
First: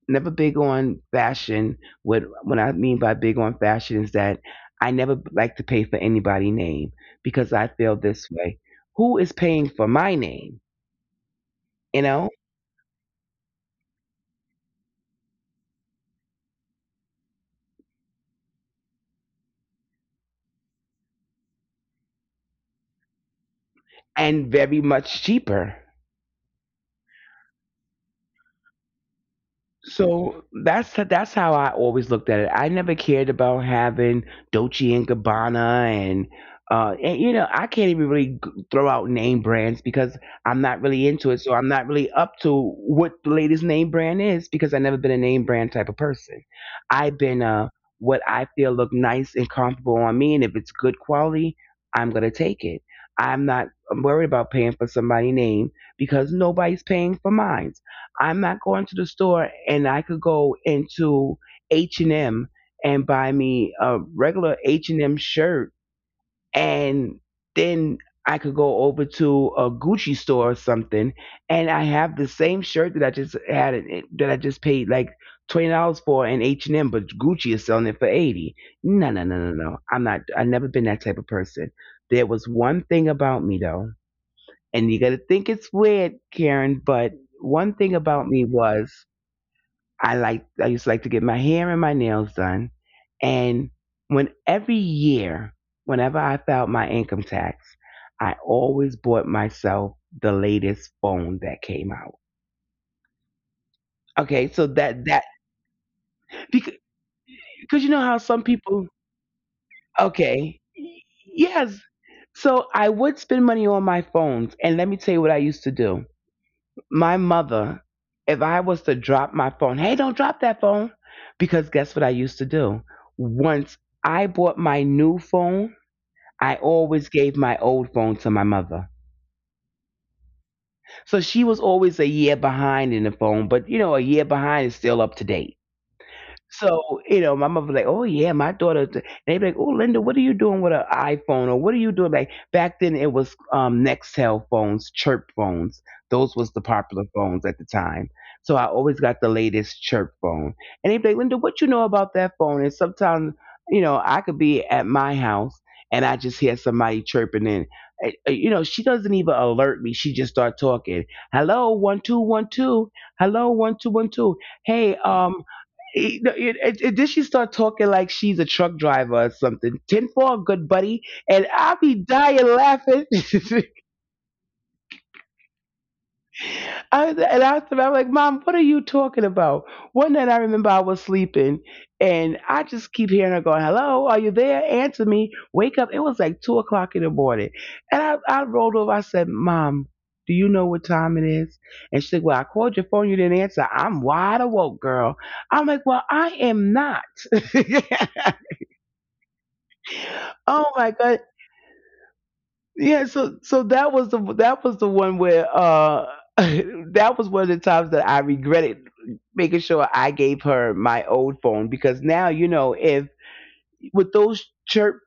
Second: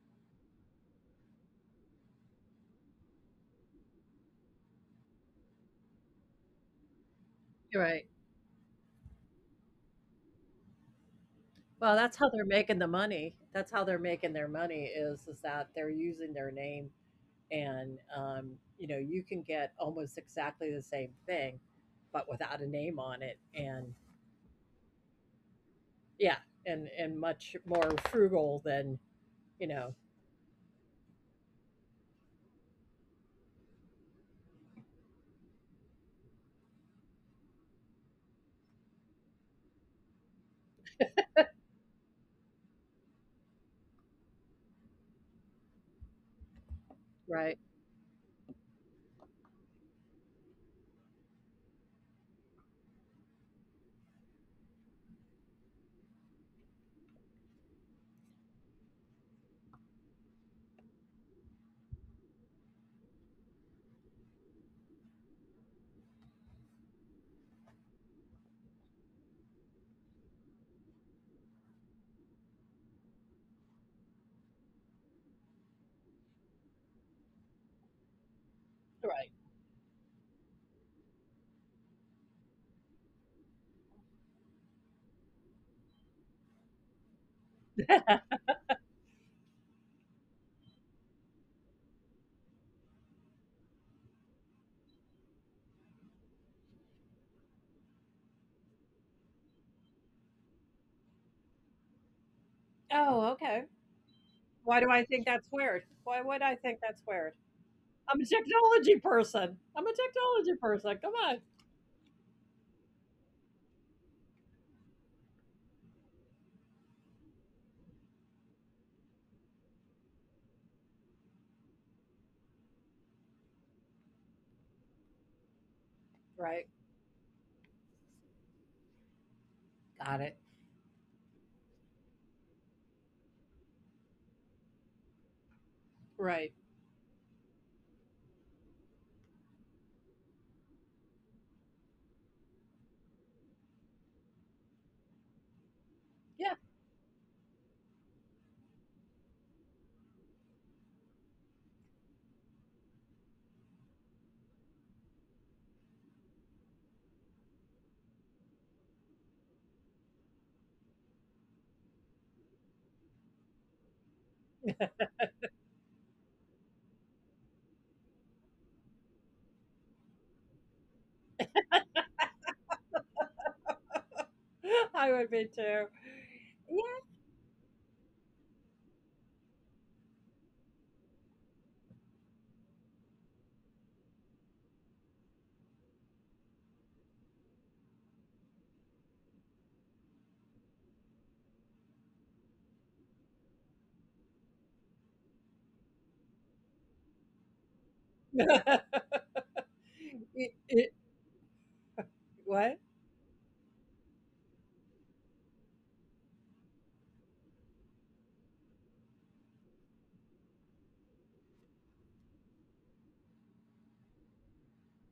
Never big on fashion. What I mean by big on fashion is that I never like to pay for anybody's name because I feel
Right,
this way. Who is paying for my name?
well
You
that's how
know?
they're making the money, that's how they're making their money, is that they're using their name and, you know, you can get almost exactly the same thing but without a name on it, and
And very much cheaper.
yeah, and much more frugal than, you know.
So that's how I always looked at it. I never cared about having Dolce and Gabbana and you know I can't even really throw out name brands because I'm not really into it. So I'm not really up to what the latest name brand is because I've never been a name brand type of person. I've been
Right.
what I feel look nice and comfortable on me, and if it's good quality, I'm gonna take it. I'm not worried about paying for somebody's name because nobody's paying for mine. I'm not going to the store and I could go into H&M and M and buy me a regular H&M shirt and then I could go over to a Gucci store or something and I have the same shirt that I just that I just paid like $20 for in H&M but Gucci is selling it for 80. No, no, no, no, no. I'm not. I've never been that type of person. There was one thing about me though, and you got to think it's weird, Karen, but one thing
Right. *laughs*
about me was, I used to like to get my hair and my nails done. And when every year, whenever I filed my income tax, I always bought myself the latest phone that came out.
Oh, okay.
Okay, so
Why do
that
I
that
think that's weird? Why would I
because,
think that's weird?
because you know how
I'm a
some people.
technology person. I'm a technology
Okay.
person. Come on.
Yes. So I would spend money on my phones, and let me tell you what I used to do. My mother, if I was to drop my phone, hey, don't drop that phone. Because guess what I used to do? Once I bought my new phone, I
Right.
always gave my old phone to my mother.
Got it.
So she was always a year behind in the phone, but you know, a year behind is still up to date.
Right.
So, you know, my mother like, oh yeah, my daughter. And they be like, oh Linda, what are you doing with an iPhone or what are you doing? Like back then, it was Nextel phones, chirp phones. Those
Yeah.
was the popular phones at the time. So I always got the latest chirp phone. And they be like, Linda, what you know about that phone? And sometimes, you know, I could be at my house and I just hear somebody chirping in. You know, she doesn't even alert me. She just start talking. Hello, 1 2 1 2. Hello, 1 2 1 2, hey, you know, then she start talking like she's a truck driver or something. 10-4, good buddy, and I be dying laughing. *laughs*
*laughs* I would be too.
And after I'm like, Mom, what are you talking about? One night I remember I was sleeping, and I just keep hearing her going, "Hello, are you there? Answer me. Wake up." It was like 2 o'clock in the morning, and I rolled over. I said, "Mom. Do you know what time it is?" And she said, well, I called your phone, you didn't answer. I'm wide awoke, girl. I'm like, well, I am not. *laughs*
Yeah. *laughs* It-
Oh
it-
my God.
what?
Yeah, so that was the one where *laughs* that was one of the times that I regretted making sure I gave her my old phone, because now you know if with those chirp,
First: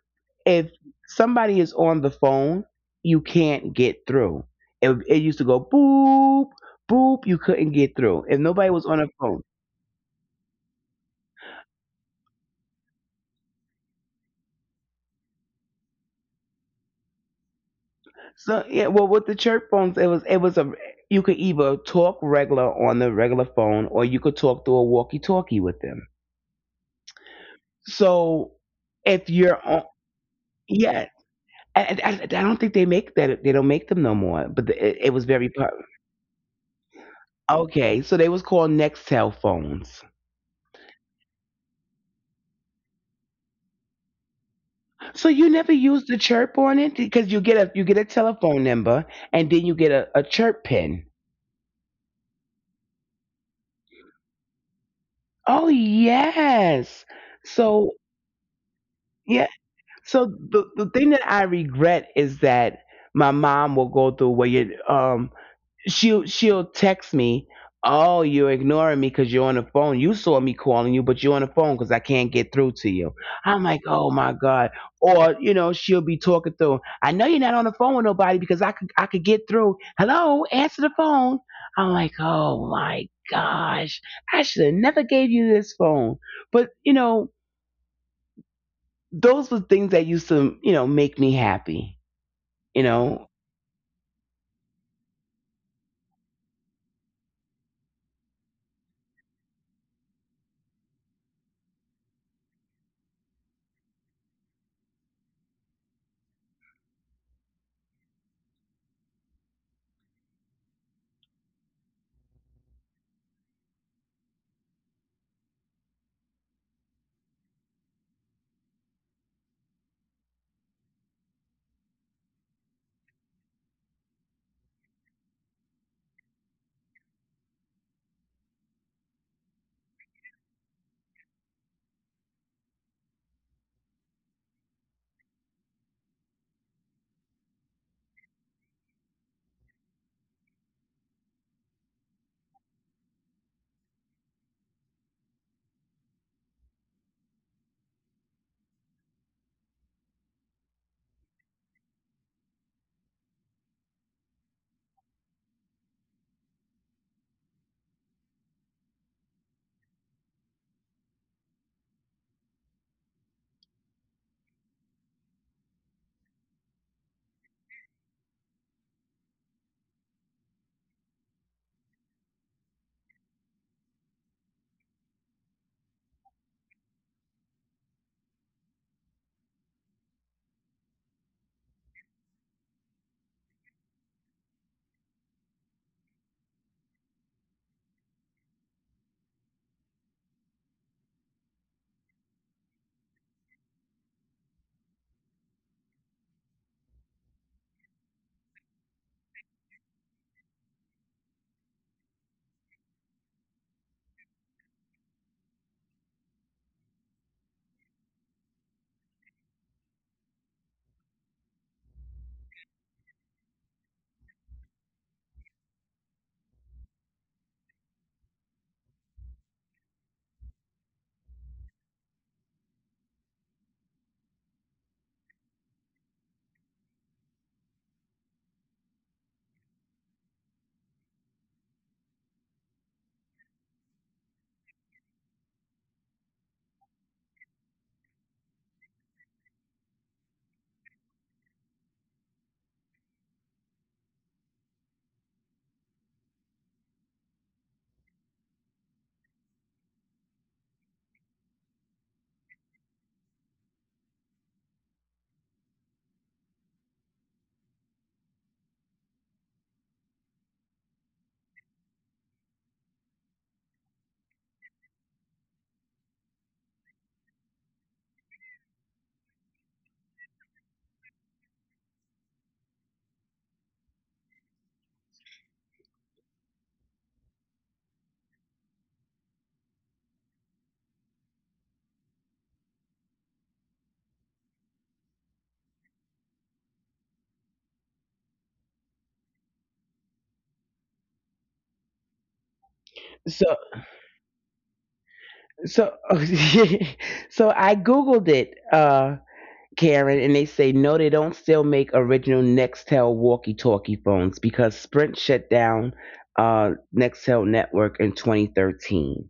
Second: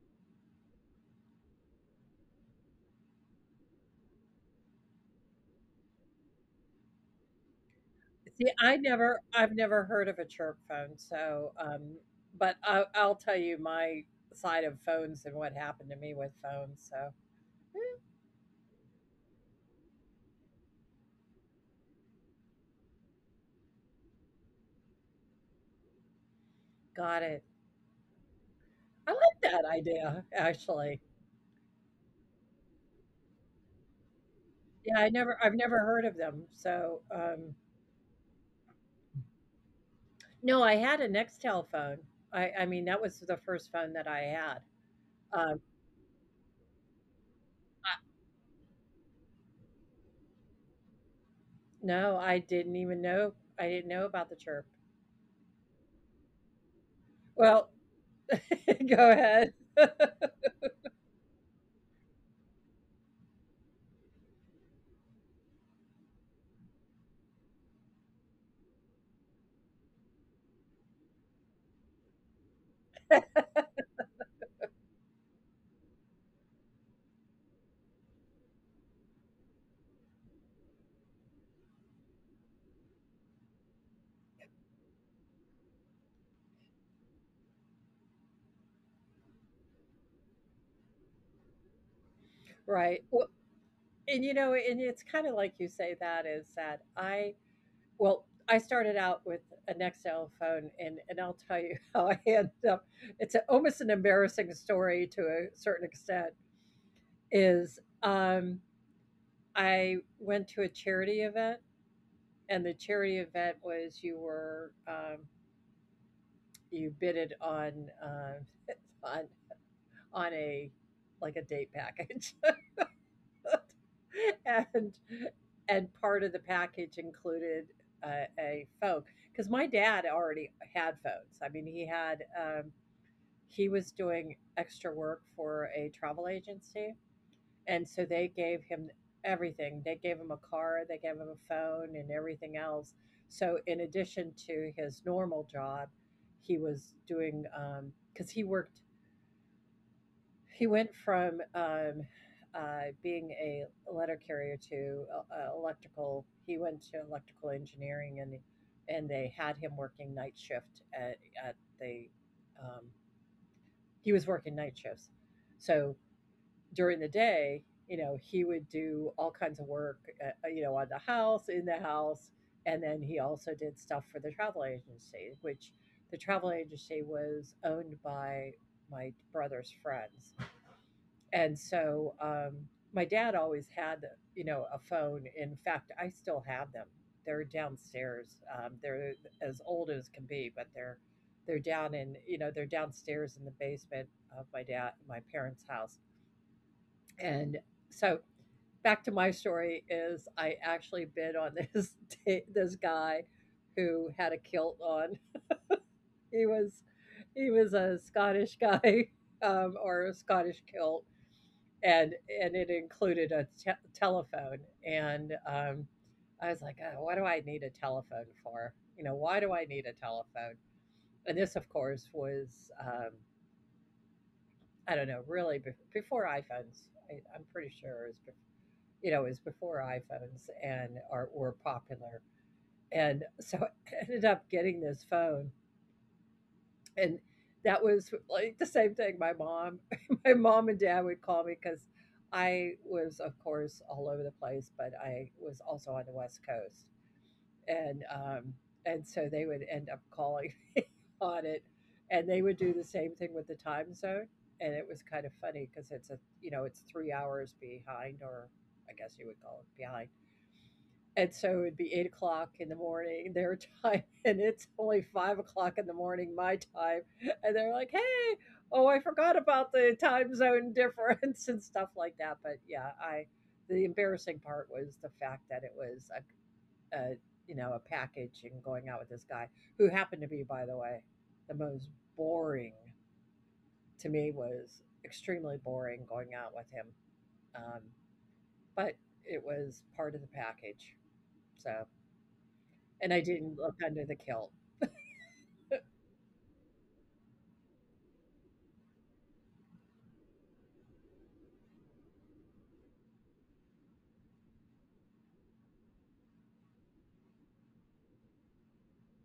if somebody is on the phone, you can't get through. It used to go boop boop, you couldn't get through. If
See,
nobody
I
was on the
never,
phone,
I've never heard of a chirp phone. So, but I, I'll tell you my side of phones and what happened to me with phones. So,
so yeah, well, with the church phones, it was a you could either talk regular on the regular phone or you could talk through a walkie-talkie with them.
got it.
So
I
if
like
you're
that
on,
idea, actually.
yeah, I don't think they make that, they don't make them no more. But the,
Yeah, I
it was
never,
very
I've never heard of them, so,
okay. So they was called Nextel phones.
no, I had a Nextel phone. I mean, that was the first phone that I had.
So you
Um,
never used the chirp on it because you
I
get a telephone number and then you get a chirp pin.
no, I didn't even know, I didn't know about the chirp.
Oh yes.
Well
So
*laughs* go
yeah.
ahead. *laughs*
So the thing that I regret is that my mom will go through where you she'll text me, oh you're ignoring me because you're on the phone. You saw me calling you, but you're on the phone because I can't get through to you. I'm like, oh my god. Or you know she'll be talking through. I know you're not on the phone with nobody because I could get through. Hello, answer the phone. I'm like, oh my gosh, I should have never gave you this phone. But you know those were things that used to, you know, make me happy, you
Right, well,
know.
and, you know, and it's kinda like you say that, is that I well, I started out with a Nextel phone, and I'll tell you *laughs* how I ended up. It's a, almost an embarrassing story to a certain extent, is, I went to a charity event, and the charity event was you were, you bidded on, *laughs* on on a like a date package, *laughs* and and part of the package included a phone because my dad already had phones. I mean, he had, he was doing extra work for a travel agency, and so they gave him everything. They gave him a car, they gave him a phone, and everything else. So, in addition to his normal job, he was doing because he worked. He went from, being a letter carrier to, electrical. He went to electrical engineering, and they had him working night shift at the. Um, he was working night shifts, so during the day, you know, he would do all kinds of work, you know, on the house, in the house, and then he also did stuff for the travel agency, which the travel agency was owned by my brother's friends. And so my dad always had, you know, a phone. In fact, I still have them. They're downstairs. They're as old as can be, but they're down in, you know, they're downstairs in the basement of my parents' house. And so back to my story is I actually bid on this *laughs* this guy who had a kilt on. He was he was a Scottish guy, *laughs* or a Scottish kilt, and and it included a telephone. And I was like, oh, what do I need a telephone for? You know, why do I need a telephone? And this, of course, was um, I don't know, really before iPhones. I'm pretty sure it was, you know, it was before iPhones and are were popular. And so *laughs* I ended up getting this phone. And that was like the same thing. My mom, *laughs* my mom and dad would call me because I was, of course, all over the place, but I was also on the West Coast. And um, and so they would end up calling *laughs* me on it. And they would do the same thing with the time zone. And it was kind of funny because you know, it's 3 hours behind, or I guess you would call it behind. And so it'd be 8 o'clock in the morning their time, *laughs* and it's only 5 o'clock in the morning my time. And they're like, "Hey, oh, I forgot about the time zone difference, *laughs* and stuff like that." But yeah, I the embarrassing part was the fact that it was a, you know, a package, and going out with this guy who happened to be, by the way, the most boring, to me was extremely boring going out with him. Um, but it was part of the package, so. And I didn't
So
look under the kilt.
so *laughs* so I googled it, Karen, and they say no, they don't still make original Nextel walkie-talkie phones because Sprint shut down Nextel network in 2013.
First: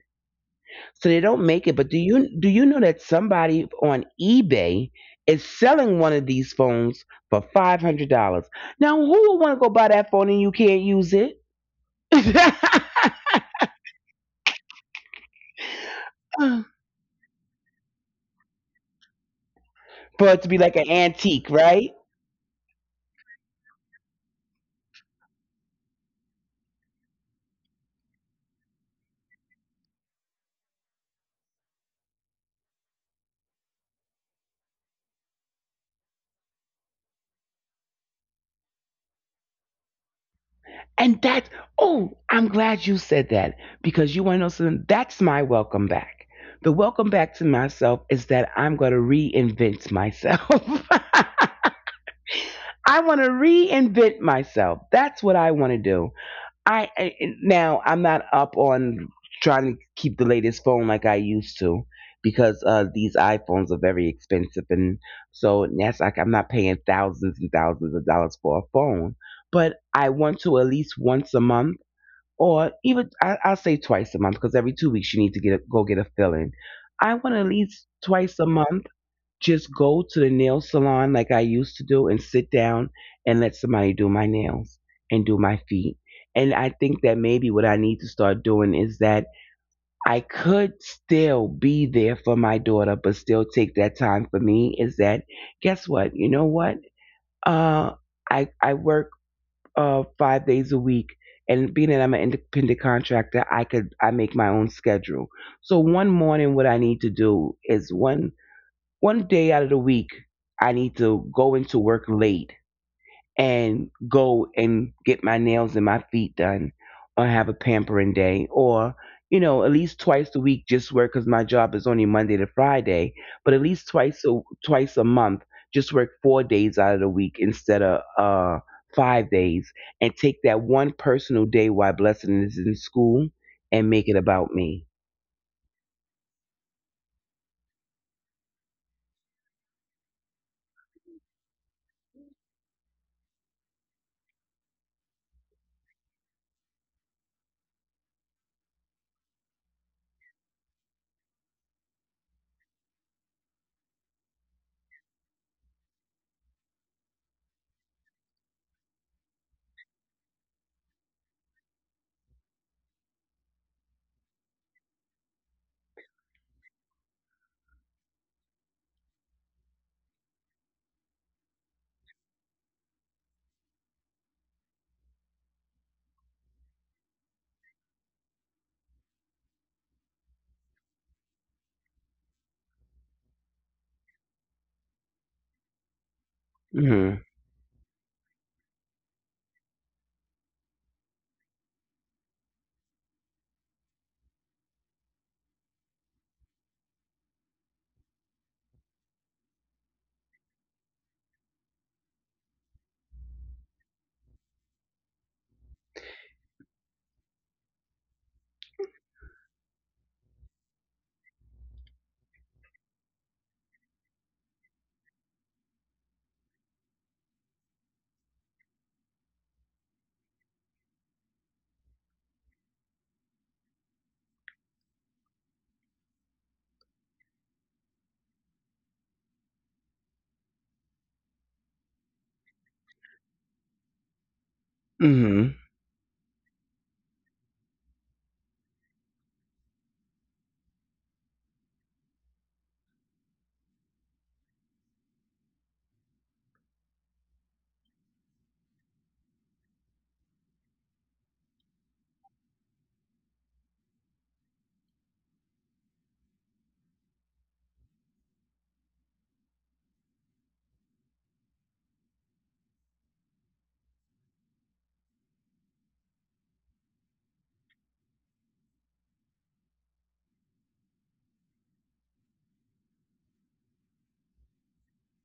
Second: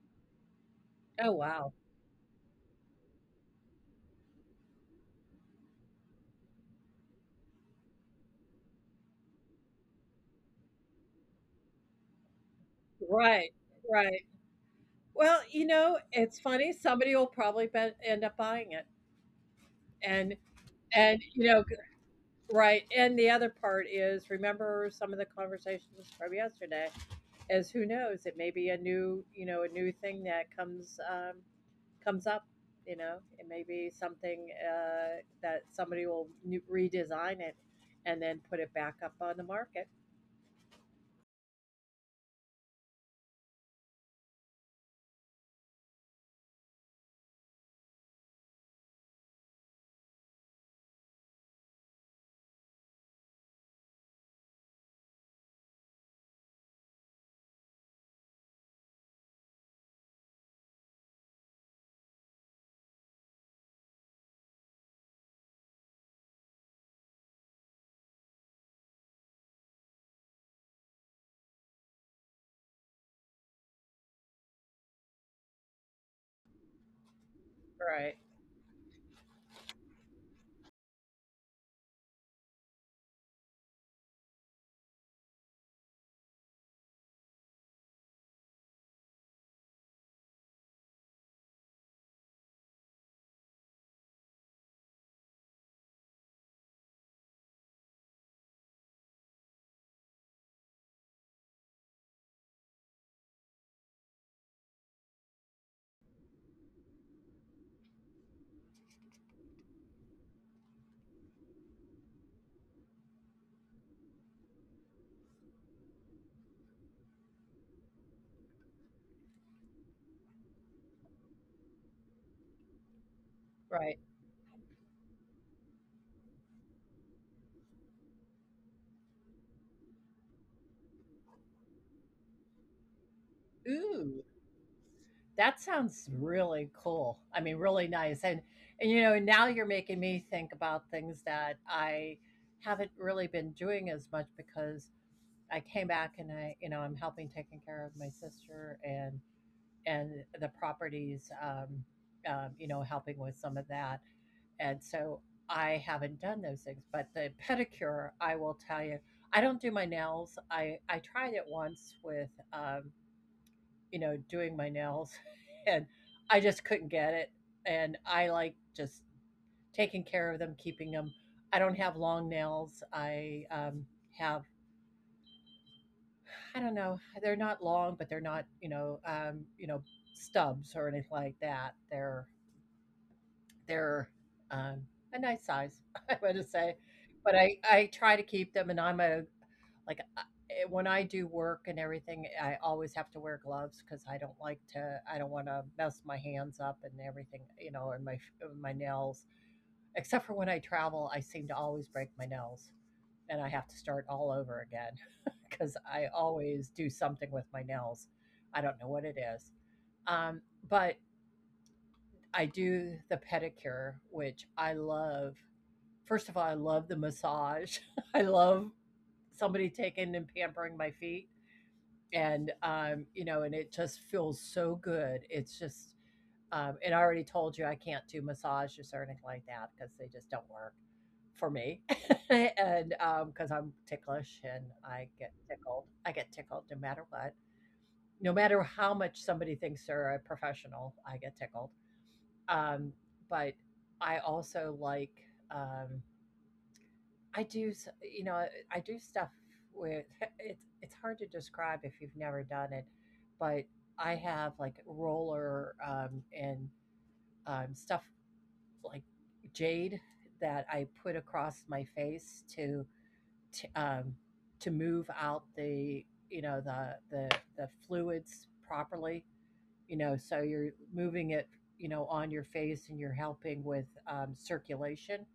So they
Oh,
don't make
wow.
it. But do you know that somebody on eBay is selling one of these phones for $500? Now, who would want to go buy that phone and you can't use it
Right, right. Well, you know,
*laughs*
it's
for
funny, somebody will probably bet end up buying it.
it to
And
be like an
and
antique,
you know,
right?
g right, and the other part is, remember some of the conversations from yesterday, is who knows, it may be a new, you know, a new thing that comes, comes up, you know? It may be something, that somebody will new redesign it and then put it back up on the market.
And that's, oh, I'm glad you said that, because you want to know something. That's my welcome back. The welcome back to myself is that I'm going to reinvent myself. *laughs* I want to reinvent myself. That's what I want to do. I Now I'm not up on trying to keep the latest phone like I used to because these iPhones are very expensive, and so that's like I'm not paying thousands and thousands of dollars for a phone. But I want to at least once a month, or even I'll say twice a month, because every 2 weeks you need to go get a fill in. I want at least
Right,
twice a month just go to the nail salon like I used to do and sit down and let somebody do my nails and do my feet. And I think that maybe what I need to start doing is that I could still be there for my daughter, but still take that time for me. Is that guess what? You know what? Uh, I work 5 days a week, and being that I'm an independent contractor, I make my own schedule. So one morning, what I need to do is one day out of the week, I need to go into work late and go and get my nails and my feet done or have a pampering day or, you know, at least twice a week just work because my job is only Monday to Friday, but at least
right.
twice a month, just work 4 days out of the week instead of 5 days and take that one personal day while Blessing is in school and make
Ooh,
it about me.
that sounds really cool. I mean, really nice. And you know, now you're making me think about things that I haven't really been doing as much because I came back and I, you know, I'm helping taking care of my sister and the properties, you know, helping with some of that. And so I haven't done those things. But the pedicure, I will tell you, I don't do my nails. I tried it once with you know, doing my nails *laughs* and I just couldn't get it. And I like just taking care of them, keeping them. I don't have long nails. I have, I don't know, they're not long, but they're not, you know, stubs or anything like that. They're, um, a nice size, *laughs* I wanna say,
Hmm
but I try to keep them, and I'm a like, I eh, when I do work and everything, I always have to wear gloves because I don't like to, I don't wanna mess my hands up and everything, you know, and my f my nails. Except for when I travel, I seem to always break my nails, and I have to start all over again *laughs* because I always do something with my nails. I don't know what it is. Um, but I do the pedicure, which I love. First of all, I love the massage. *laughs* I love somebody taking and pampering my feet. And, you know, and it just feels so good. It's just, and I already told you I can't do massages or anything like that because they just don't work for me. *laughs* and because I'm ticklish and
hmm
I get tickled no matter what. No matter how much somebody thinks they're a professional, I get tickled. Um, but I also like, um, I do, you know, I do stuff with, *laughs* it's hard to describe if you've never done it, but I have like roller and stuff like jade that I put across my face to, um, to move out the, you know, the the fluids properly, you know, so you're moving it, you know, on your face, and you're helping with circulation,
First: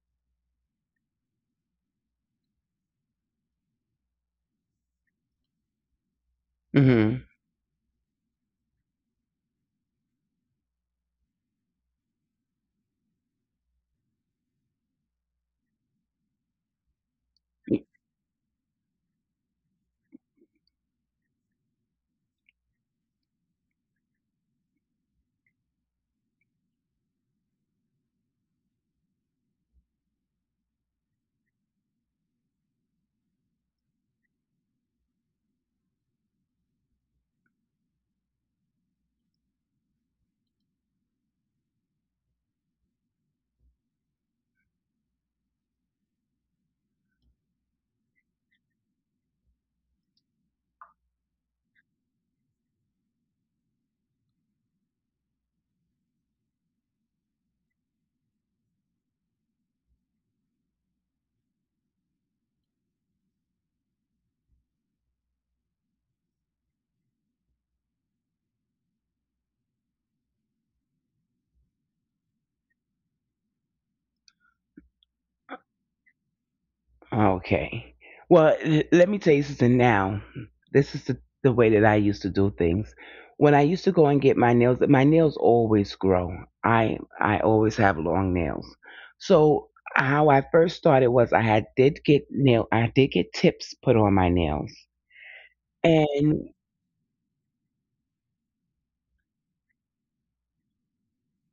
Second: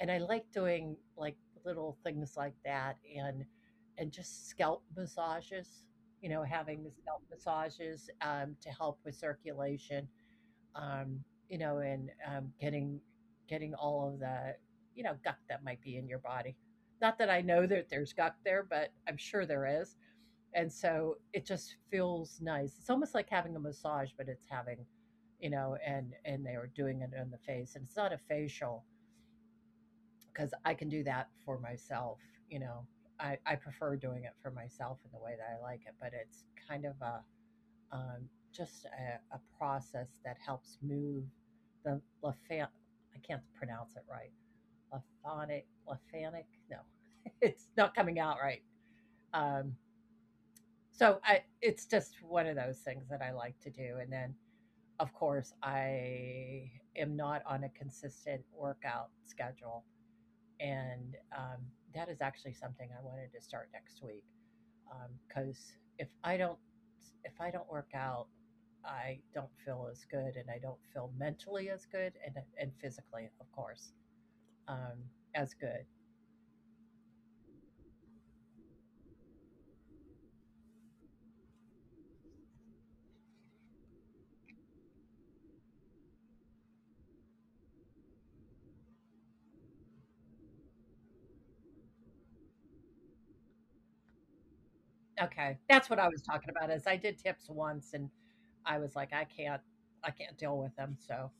and I like doing like little things like that, and just scalp massages, you know, having the scalp
hmm
massages to help with circulation, um, you know, and getting getting all of the, you know, gunk that might be in your body. Not that I know that there's gunk there, but I'm sure there is. And so it just feels nice. It's almost like having a massage, but it's having, you know, and they are doing it on the face, and it's not a facial because I can do that for myself. You know, I prefer doing it for myself in the way that I like it, but it's kind of a just a process that helps move the lafan. I can't pronounce it right. Lafonic, lafanic. No, *laughs* it's not coming out right. Um, so it's just one of those things that I like to do, and then of course I am not on a consistent workout schedule, and that is actually something I wanted to start next week because if I don't, if I don't work out, I don't feel as good, and I don't feel mentally as good, and physically, of course, um, as good.
Okay. Well, let me tell you something now. This is the way that I used to do things. When I used to go and get my nails always grow. I always have long nails. So how I first started was I did get tips put on my nails.
Okay, that's what I was
And.
talking about. Is I did tips once, and I was like, I can't deal with them. So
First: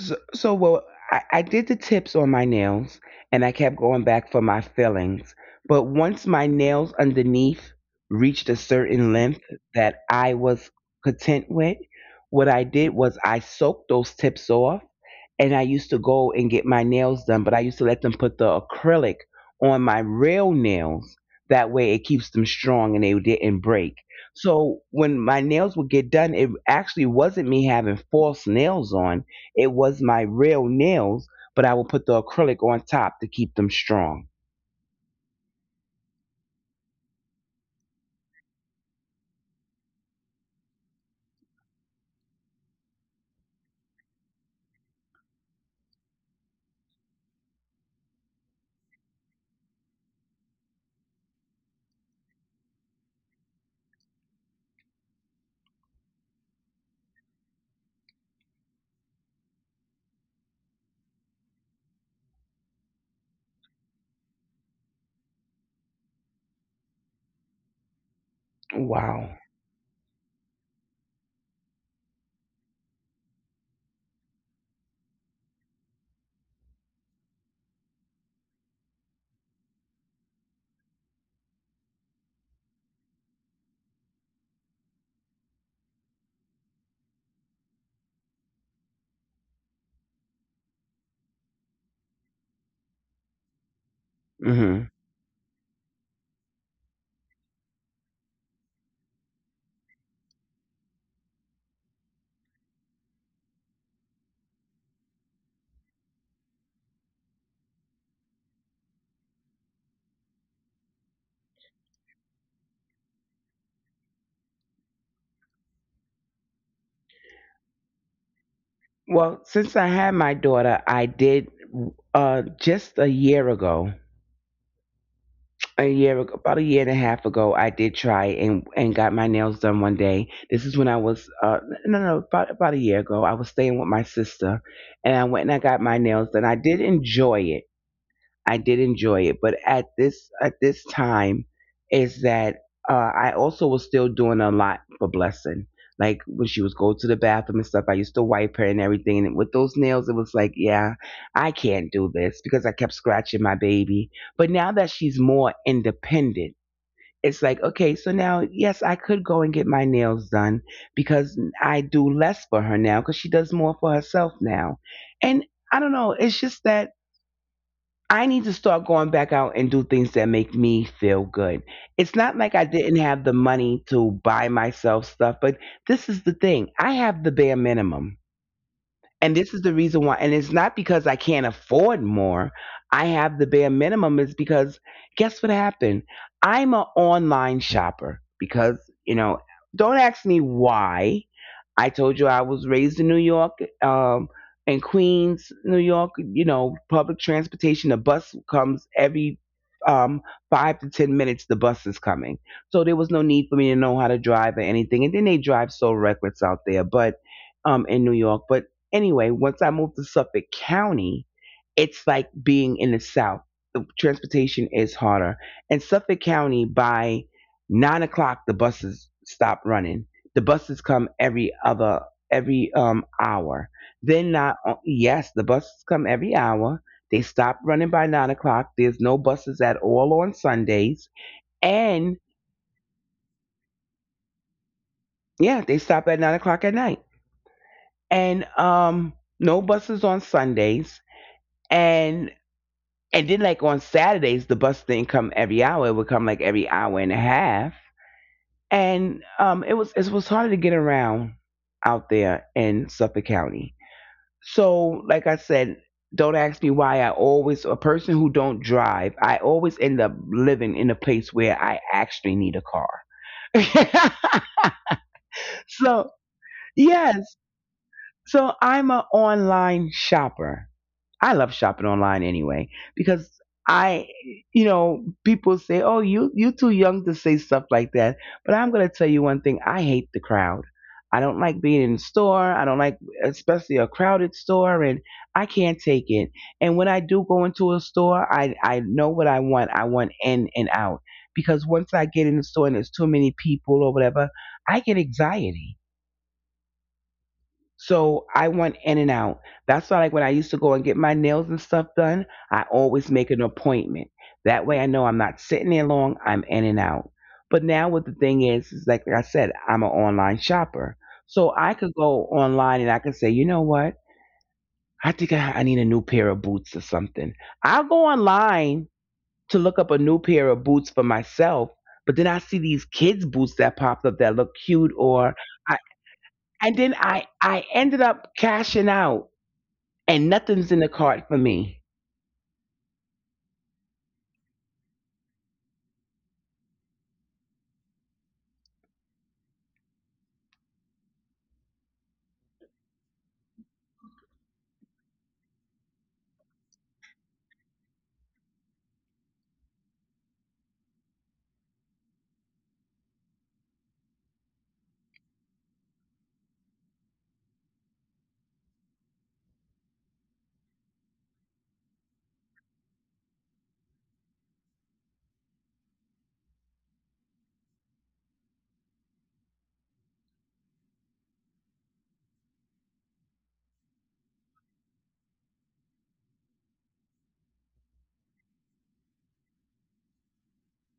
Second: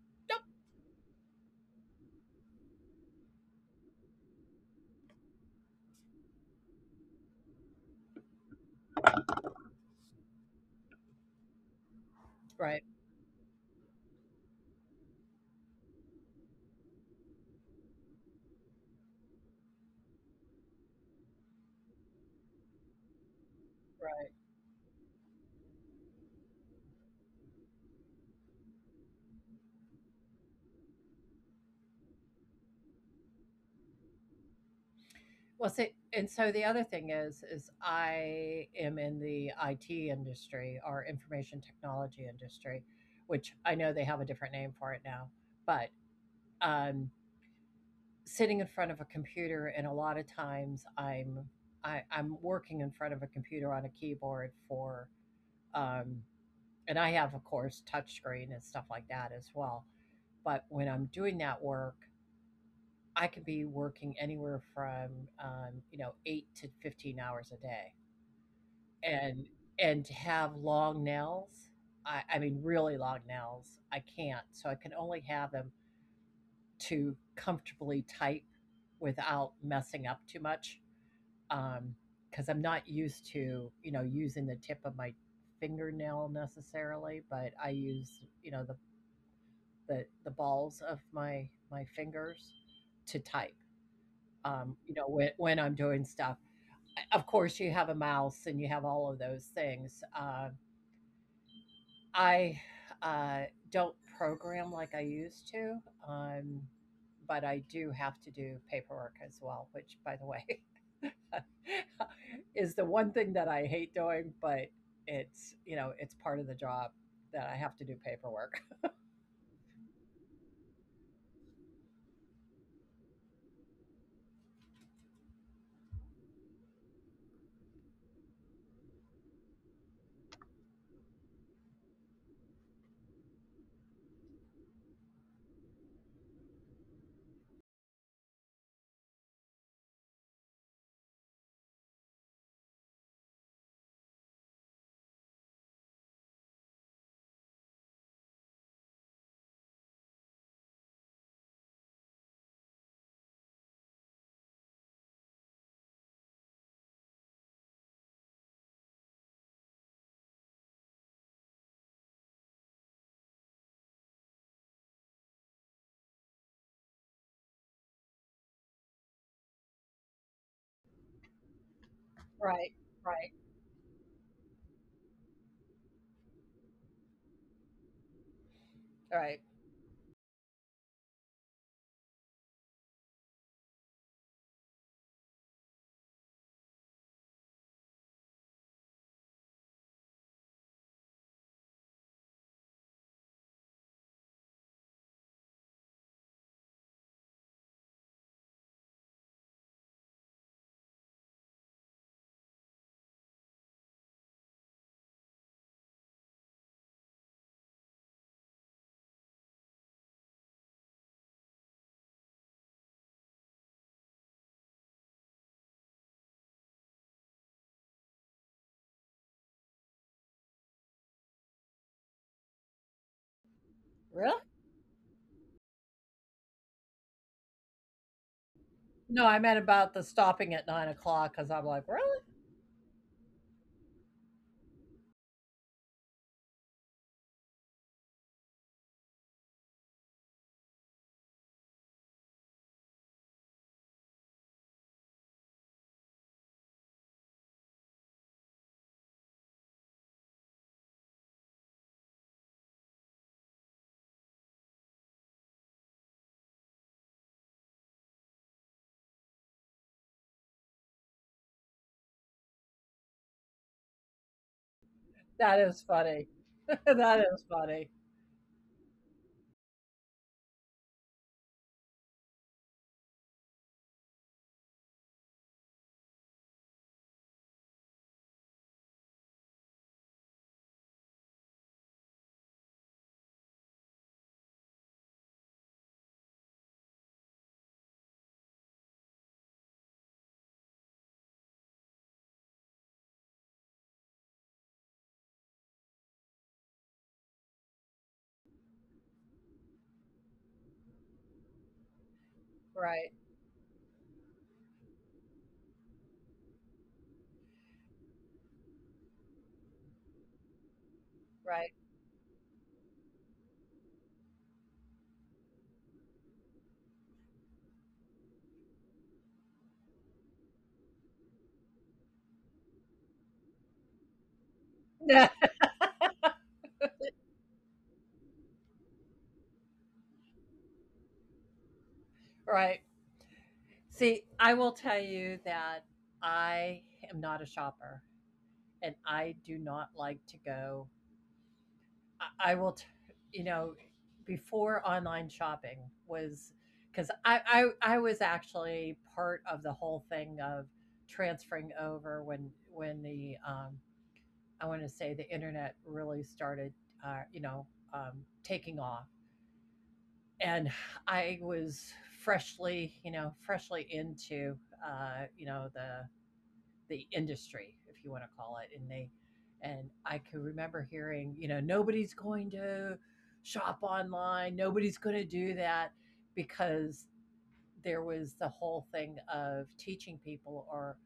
So, so well, I did the tips on my nails and I kept going back for my fillings. But once my nails underneath reached a certain length that I was content with, what I
right,
did was I soaked those tips off and I used to go and get my nails done, but I used to let them put the acrylic on my real nails. That way it keeps them strong and they didn't break.
right.
So when my nails would get done, it actually wasn't me having false nails on, it was my real nails, but I would put the acrylic on top to keep them strong.
Well, see, and so the other thing is I am in the IT industry or information technology industry, which I know they have a different name for it now, but um, sitting in front of a computer, and a lot of times I'm working in front of a computer on a keyboard for, um, and I have of course touchscreen and stuff like that as well. But when I'm doing that work, I can be working anywhere from you know, 8 to 15 hours a day. And
Wow.
and to have long nails, I mean, really long nails, I can't, so I can only have them to comfortably type without messing up too much. Um, Because 'cause I'm not used to, you know, using the tip of my fingernail necessarily, but I use, you know, the the balls of my fingers to type, you
hmm
know, when I'm doing stuff. Of course, you have a mouse and you have all of those things, I uh, don't program like I used to, um, but I do have to do paperwork as well, which, by the way, *laughs* is the one thing that I hate doing, but it's, you know, it's part of the job that I have to do paperwork. *laughs*
Well, since I had my daughter, I did just a year ago, about a year and a half ago, I did try and got my nails done one day. This is when I was no no about a year ago. I was staying with my sister, and I went and I got my nails done. I did enjoy it, but at this time is that I also was still doing a lot for Blessing. Like when she was go to the bathroom and stuff, I used to wipe her and everything. And with those nails, it was like, yeah, I can't do this because I kept scratching my baby. But now that she's more independent, it's like, okay, so now, yes, I could go and get my nails done because I do less for her now because she does more for herself now. And I don't know, it's just that I need to start going back out and do things that make me feel good. It's not like
Right,
I didn't
right,
have the money to buy myself stuff, but this is the thing. I have the bare minimum,
right.
and this is the reason why, and it's not because I can't afford more. I have the bare minimum is because guess what happened. I'm an online shopper because, you know don't ask me why. I told you I was raised in New York. In Queens, New York, you know, public transportation, the bus comes every um 5 to 10 minutes, the bus is coming. So there was no need for me to know how to drive or anything, and then they drive so reckless out there. But in New York, anyway, once I moved to Suffolk County, it's like being in the South. The transportation is harder. In Suffolk County, by 9 o'clock, the buses stop running. The buses come every other, every hour. Then
Really?
not o- yes, the buses come every hour. They stop running by 9 o'clock. There's no
No, I meant
buses at
about the
all on
stopping at nine
Sundays,
o'clock because I'm like, really?
and yeah, they stop at 9 o'clock at night. And no buses on Sundays. And And then like on Saturdays, the bus didn't come every hour. It would come like every hour and a half. And it was harder to get around out there in Suffolk County. So like I said, don't ask me why, I always a person who don't drive, I always end up living in a place where I actually need a car. *laughs*
That is
So
funny. *laughs* that is
yes.
funny.
So I'm an online shopper. I love shopping online anyway because I, you know, people say, "Oh, you too young to say stuff like that." But I'm gonna tell you one thing: I hate the crowd. I don't like being in the store. I don't like, especially a crowded store, and I can't take it. And when I do go into a store, I know what I want. I want in and out because once I get in the store and there's too many people or whatever, I get anxiety, so I want in and out. That's why, like, when I used to go and get my nails and stuff done, I
Right.
always make an appointment. That way I know I'm not sitting there long, I'm in and out. But now, what the thing is like I said, I'm an online shopper. So
Right.
I could go online and I could say, you know what? I think I need a new pair of boots or something. I'll go online to look up a new pair of boots for myself, but then I see these kids' boots that popped up that look cute. Or
*laughs*
I, I ended up cashing out and nothing's in the cart for me.
right. See, I will tell you that I am not a shopper and I do not like to go. I will, you know, before online shopping was, because I was actually part of the whole thing of transferring over when the, I want to say the internet really started, you know, um, taking off. And I was freshly, you know, freshly into, you know, the industry, if you want to call it, and they, and I could remember hearing, you know, nobody's going to shop online, nobody's going to do that because there was the whole thing of teaching people or,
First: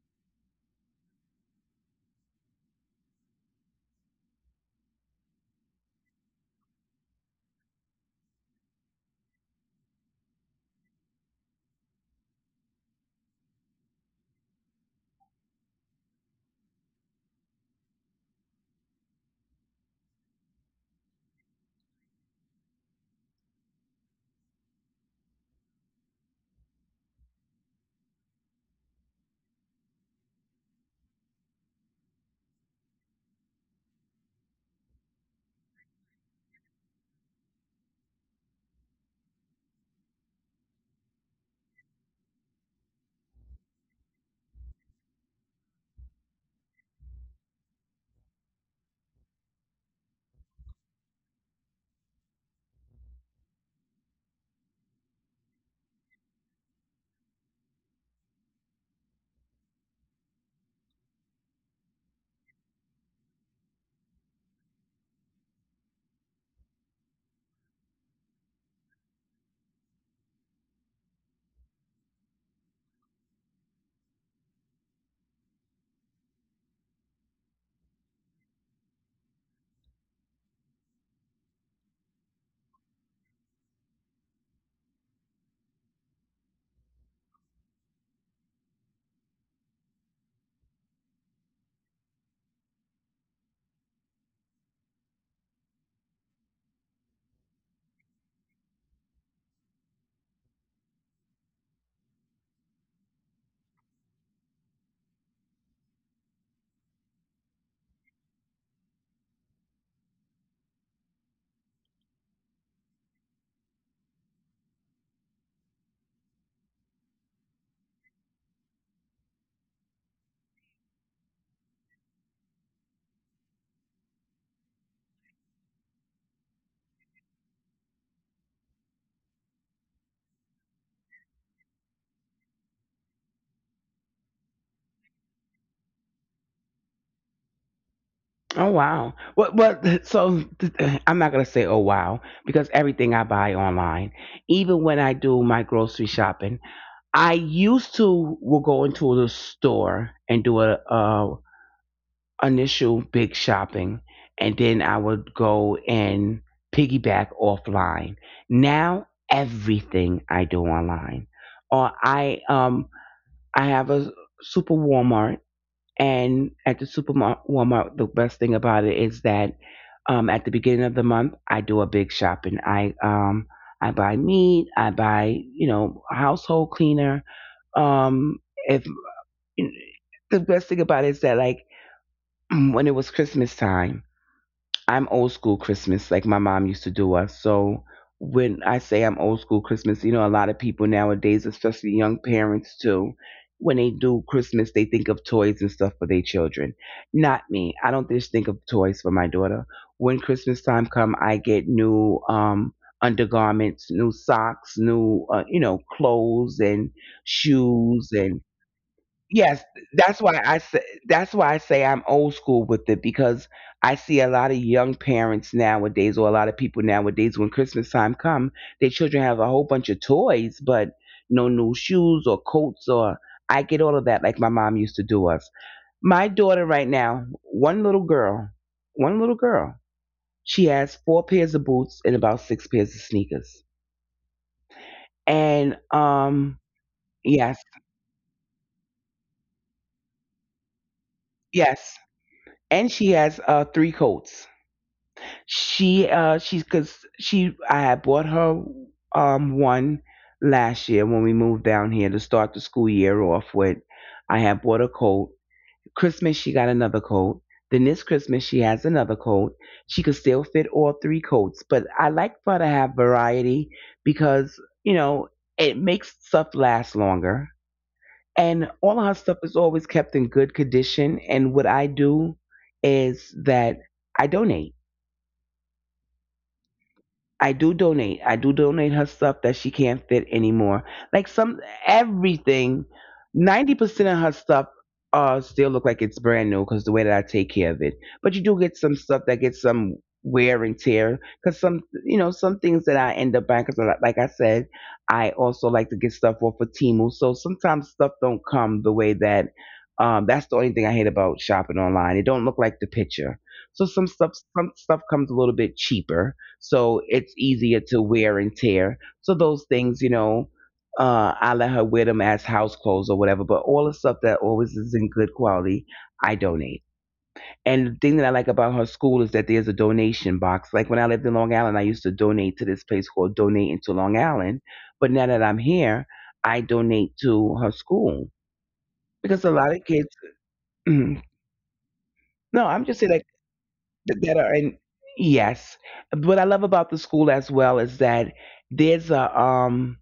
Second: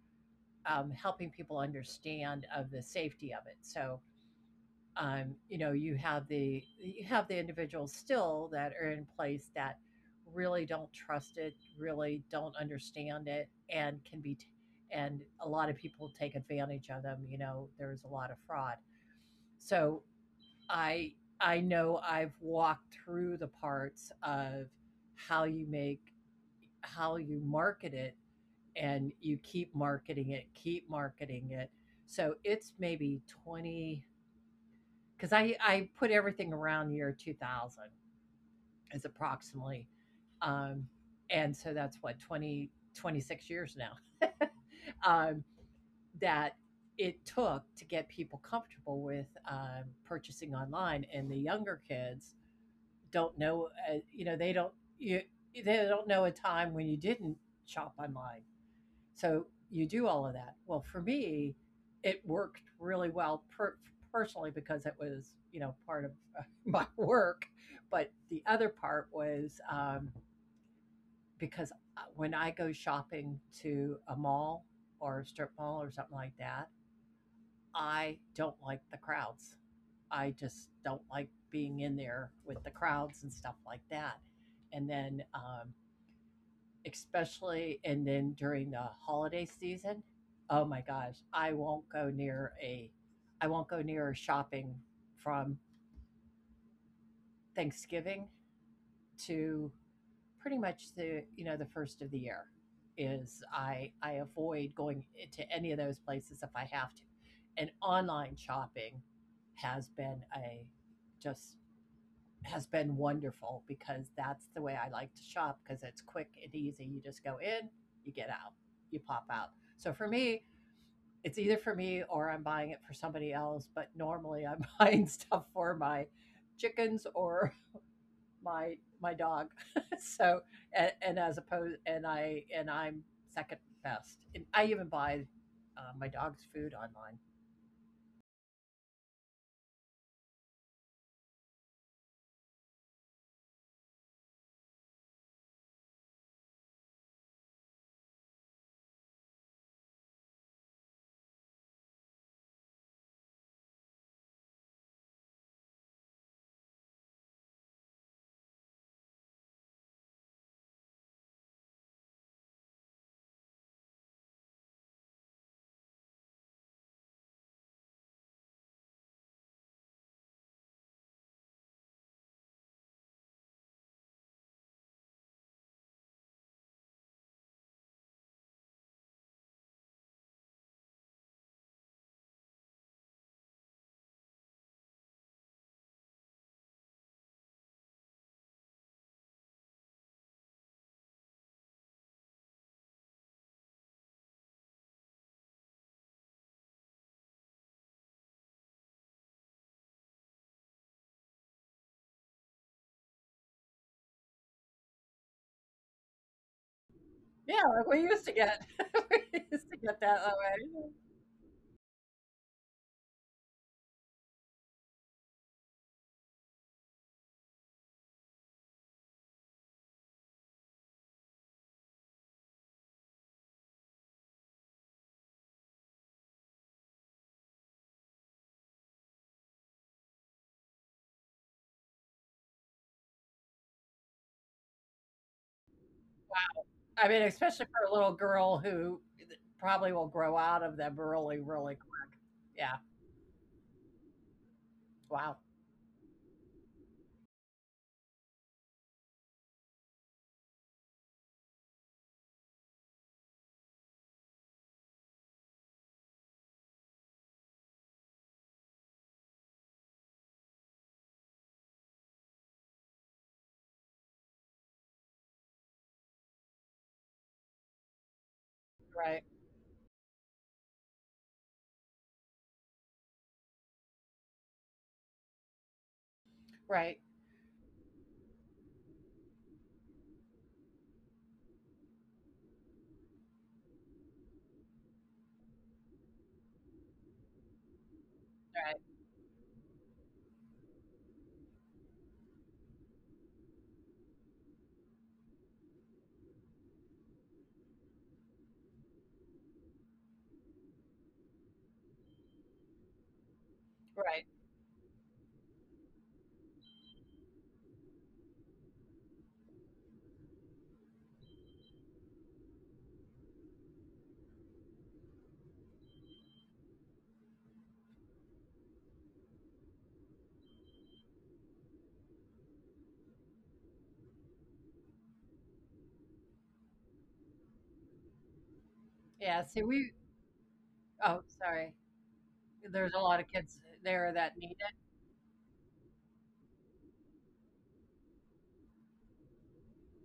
helping people understand of the safety of it. So you know, you have the, you have the individuals still that are in place that really don't trust it, really don't understand it, and can be and a lot of people take advantage of them, you know, there's a lot of fraud. So i I know I've walked through the parts of how you make, how you market it, and you keep marketing it, keep marketing it, so it's maybe 20, because I put everything around the year 2000 as approximately, um, and so that's what, 2026 years now. *laughs* um, that it took to get people comfortable with purchasing online, and the younger kids don't know, you know, they don't, you they don't know a time when you didn't shop online. So you do all of that. Well, for me, it worked really well personally because it was, you know, part of *laughs* my work. But the other part was because when I go shopping to a mall or a strip mall or something like that, I don't like the crowds. I just don't like being in there with the crowds and stuff like that. And then especially and then during the holiday season, oh my gosh, I won't go near shopping from Thanksgiving to pretty much the, you know, the first of the year, is I avoid going to any of those places if I have to, and online shopping has been a just has been wonderful because that's the way I like to shop because it's quick and easy. You just go in, you get out, you pop out. So for me, it's either for me or I'm buying it for somebody else, but normally I'm *laughs* buying stuff for my chickens or *laughs* my my dog. *laughs* So, and as opposed, and I'm second best. And I even buy my dog's food online.
Oh wow! Well, I'm not gonna say oh wow because everything I buy online, even when I do my grocery shopping, I used to will go into the store and do a initial big shopping, and then I would go and piggyback offline. Now everything I do online, or I have a super Walmart. And at the supermarket, Walmart, the best thing about it is that, at the beginning of the month, I do a big shopping. I buy meat. I buy, you know, household cleaner. Um, if the best thing about it is that, like, *clears throat* when it was Christmas time. I'm old school Christmas, like my mom used to do us. So when I say I'm old school Christmas, you know, a lot of people nowadays, especially young parents too, when they do Christmas, they think of toys and stuff for their children. Not me. I don't just think of toys for my daughter. When Christmas time come, I get new undergarments, new socks, new you know, clothes and
Yeah, like we
shoes
used to
and
get *laughs* we used
yes,
to get that
that's
that
why I
way.
say that's why I say I'm old school with it because I see a lot of young parents nowadays or a lot of people nowadays when Christmas time come, their children have a whole bunch of toys but no new shoes or coats or I get all of that like my mom used to do us. My daughter right now, one little girl, One little girl. She has four pairs of boots and about six pairs of sneakers. And
I mean,
yes,
especially for a little girl who probably will grow out of them really, really.
yes.
Yeah.
And she has three coats.
Wow.
She she's cause she I had bought her one last year when we moved down here to start the school year off with. I had bought a coat. Christmas she got another coat. Then this Christmas she has another coat. She could still fit all three coats, but I like for her to have variety because, you know, it makes stuff last longer. And all of
Right.
her stuff is always kept in good condition. And what I do is that I donate.
Right.
I do donate her stuff that she can't fit anymore. Like some Everything, 90% of her stuff still look like it's brand new because the way that I take care of it. But you do
Right.
get some stuff that gets some wear and tear because some, you know, some things that I end up buying because like I said, I also like to get stuff off of Timu. So sometimes stuff don't come the way that. That's the only thing I hate about shopping online. It don't look like the picture. So
Right.
some stuff comes a little bit cheaper so it's easier to wear and tear. So those things, you know, I let her wear them as house clothes or whatever. But all the stuff that always is in good quality, I donate. And the thing that I like about her school is that there's a donation box. Like when I lived in Long Island, I used to donate to this place called Donate into Long Island. But now that I'm here, I donate to her school
Yeah.
because
See,
a lot
we.
of kids. *clears throat*
Oh,
No,
sorry.
I'm
There's a
just saying,
lot of
like,
kids there that
that
need
are
it.
in, yes, what I love about the school as well is that there's a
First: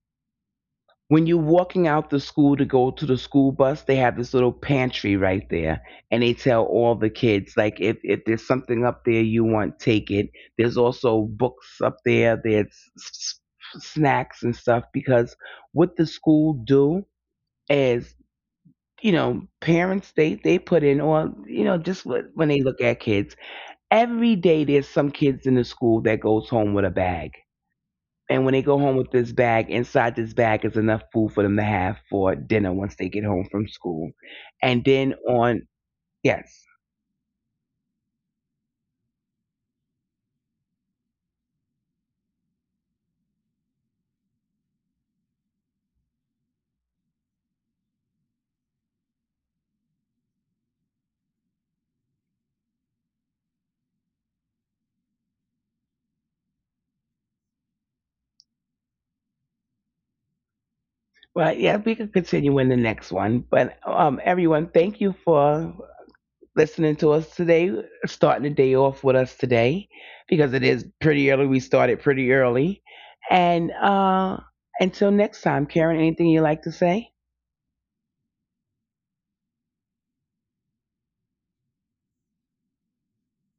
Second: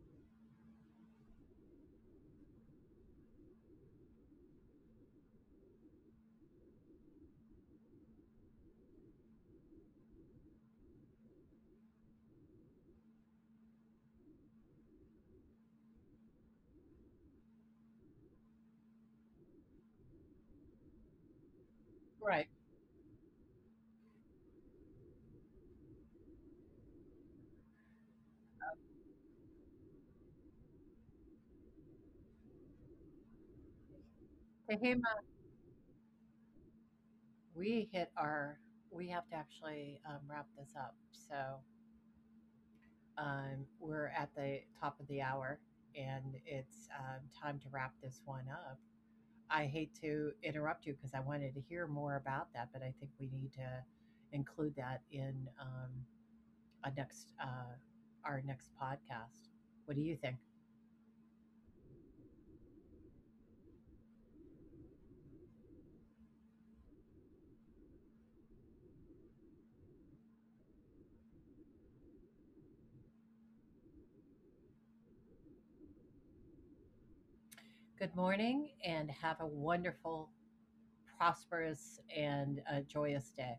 when you're walking out the school to go to the school bus, they have this little pantry right there, and they tell all the kids, like, if there's something up there you want, take it. There's also books up there. S- Snacks and stuff because what the school do is, you know, parents, they put in, or, you know, just what,
Right.
when they look at kids, every day there's some kids in the school that goes home with a bag, and when they go home with this bag, inside this bag is enough food for them to have for dinner once they get home from school, and
Tehama,
then on yes,
we hit our. We have to actually wrap this up. So we're at the top of the hour, and it's time to wrap this one up. I hate to interrupt you because I wanted to hear more about that, but I think we need to include that in a next our next podcast. What do you think?
well yeah, we could continue in the next one. But everyone, thank you for listening to us today, starting the day off with us today because it is pretty early, we started pretty early. And until next time, Karen, anything you'd like to say?
Good morning, and have a wonderful, prosperous, and joyous day.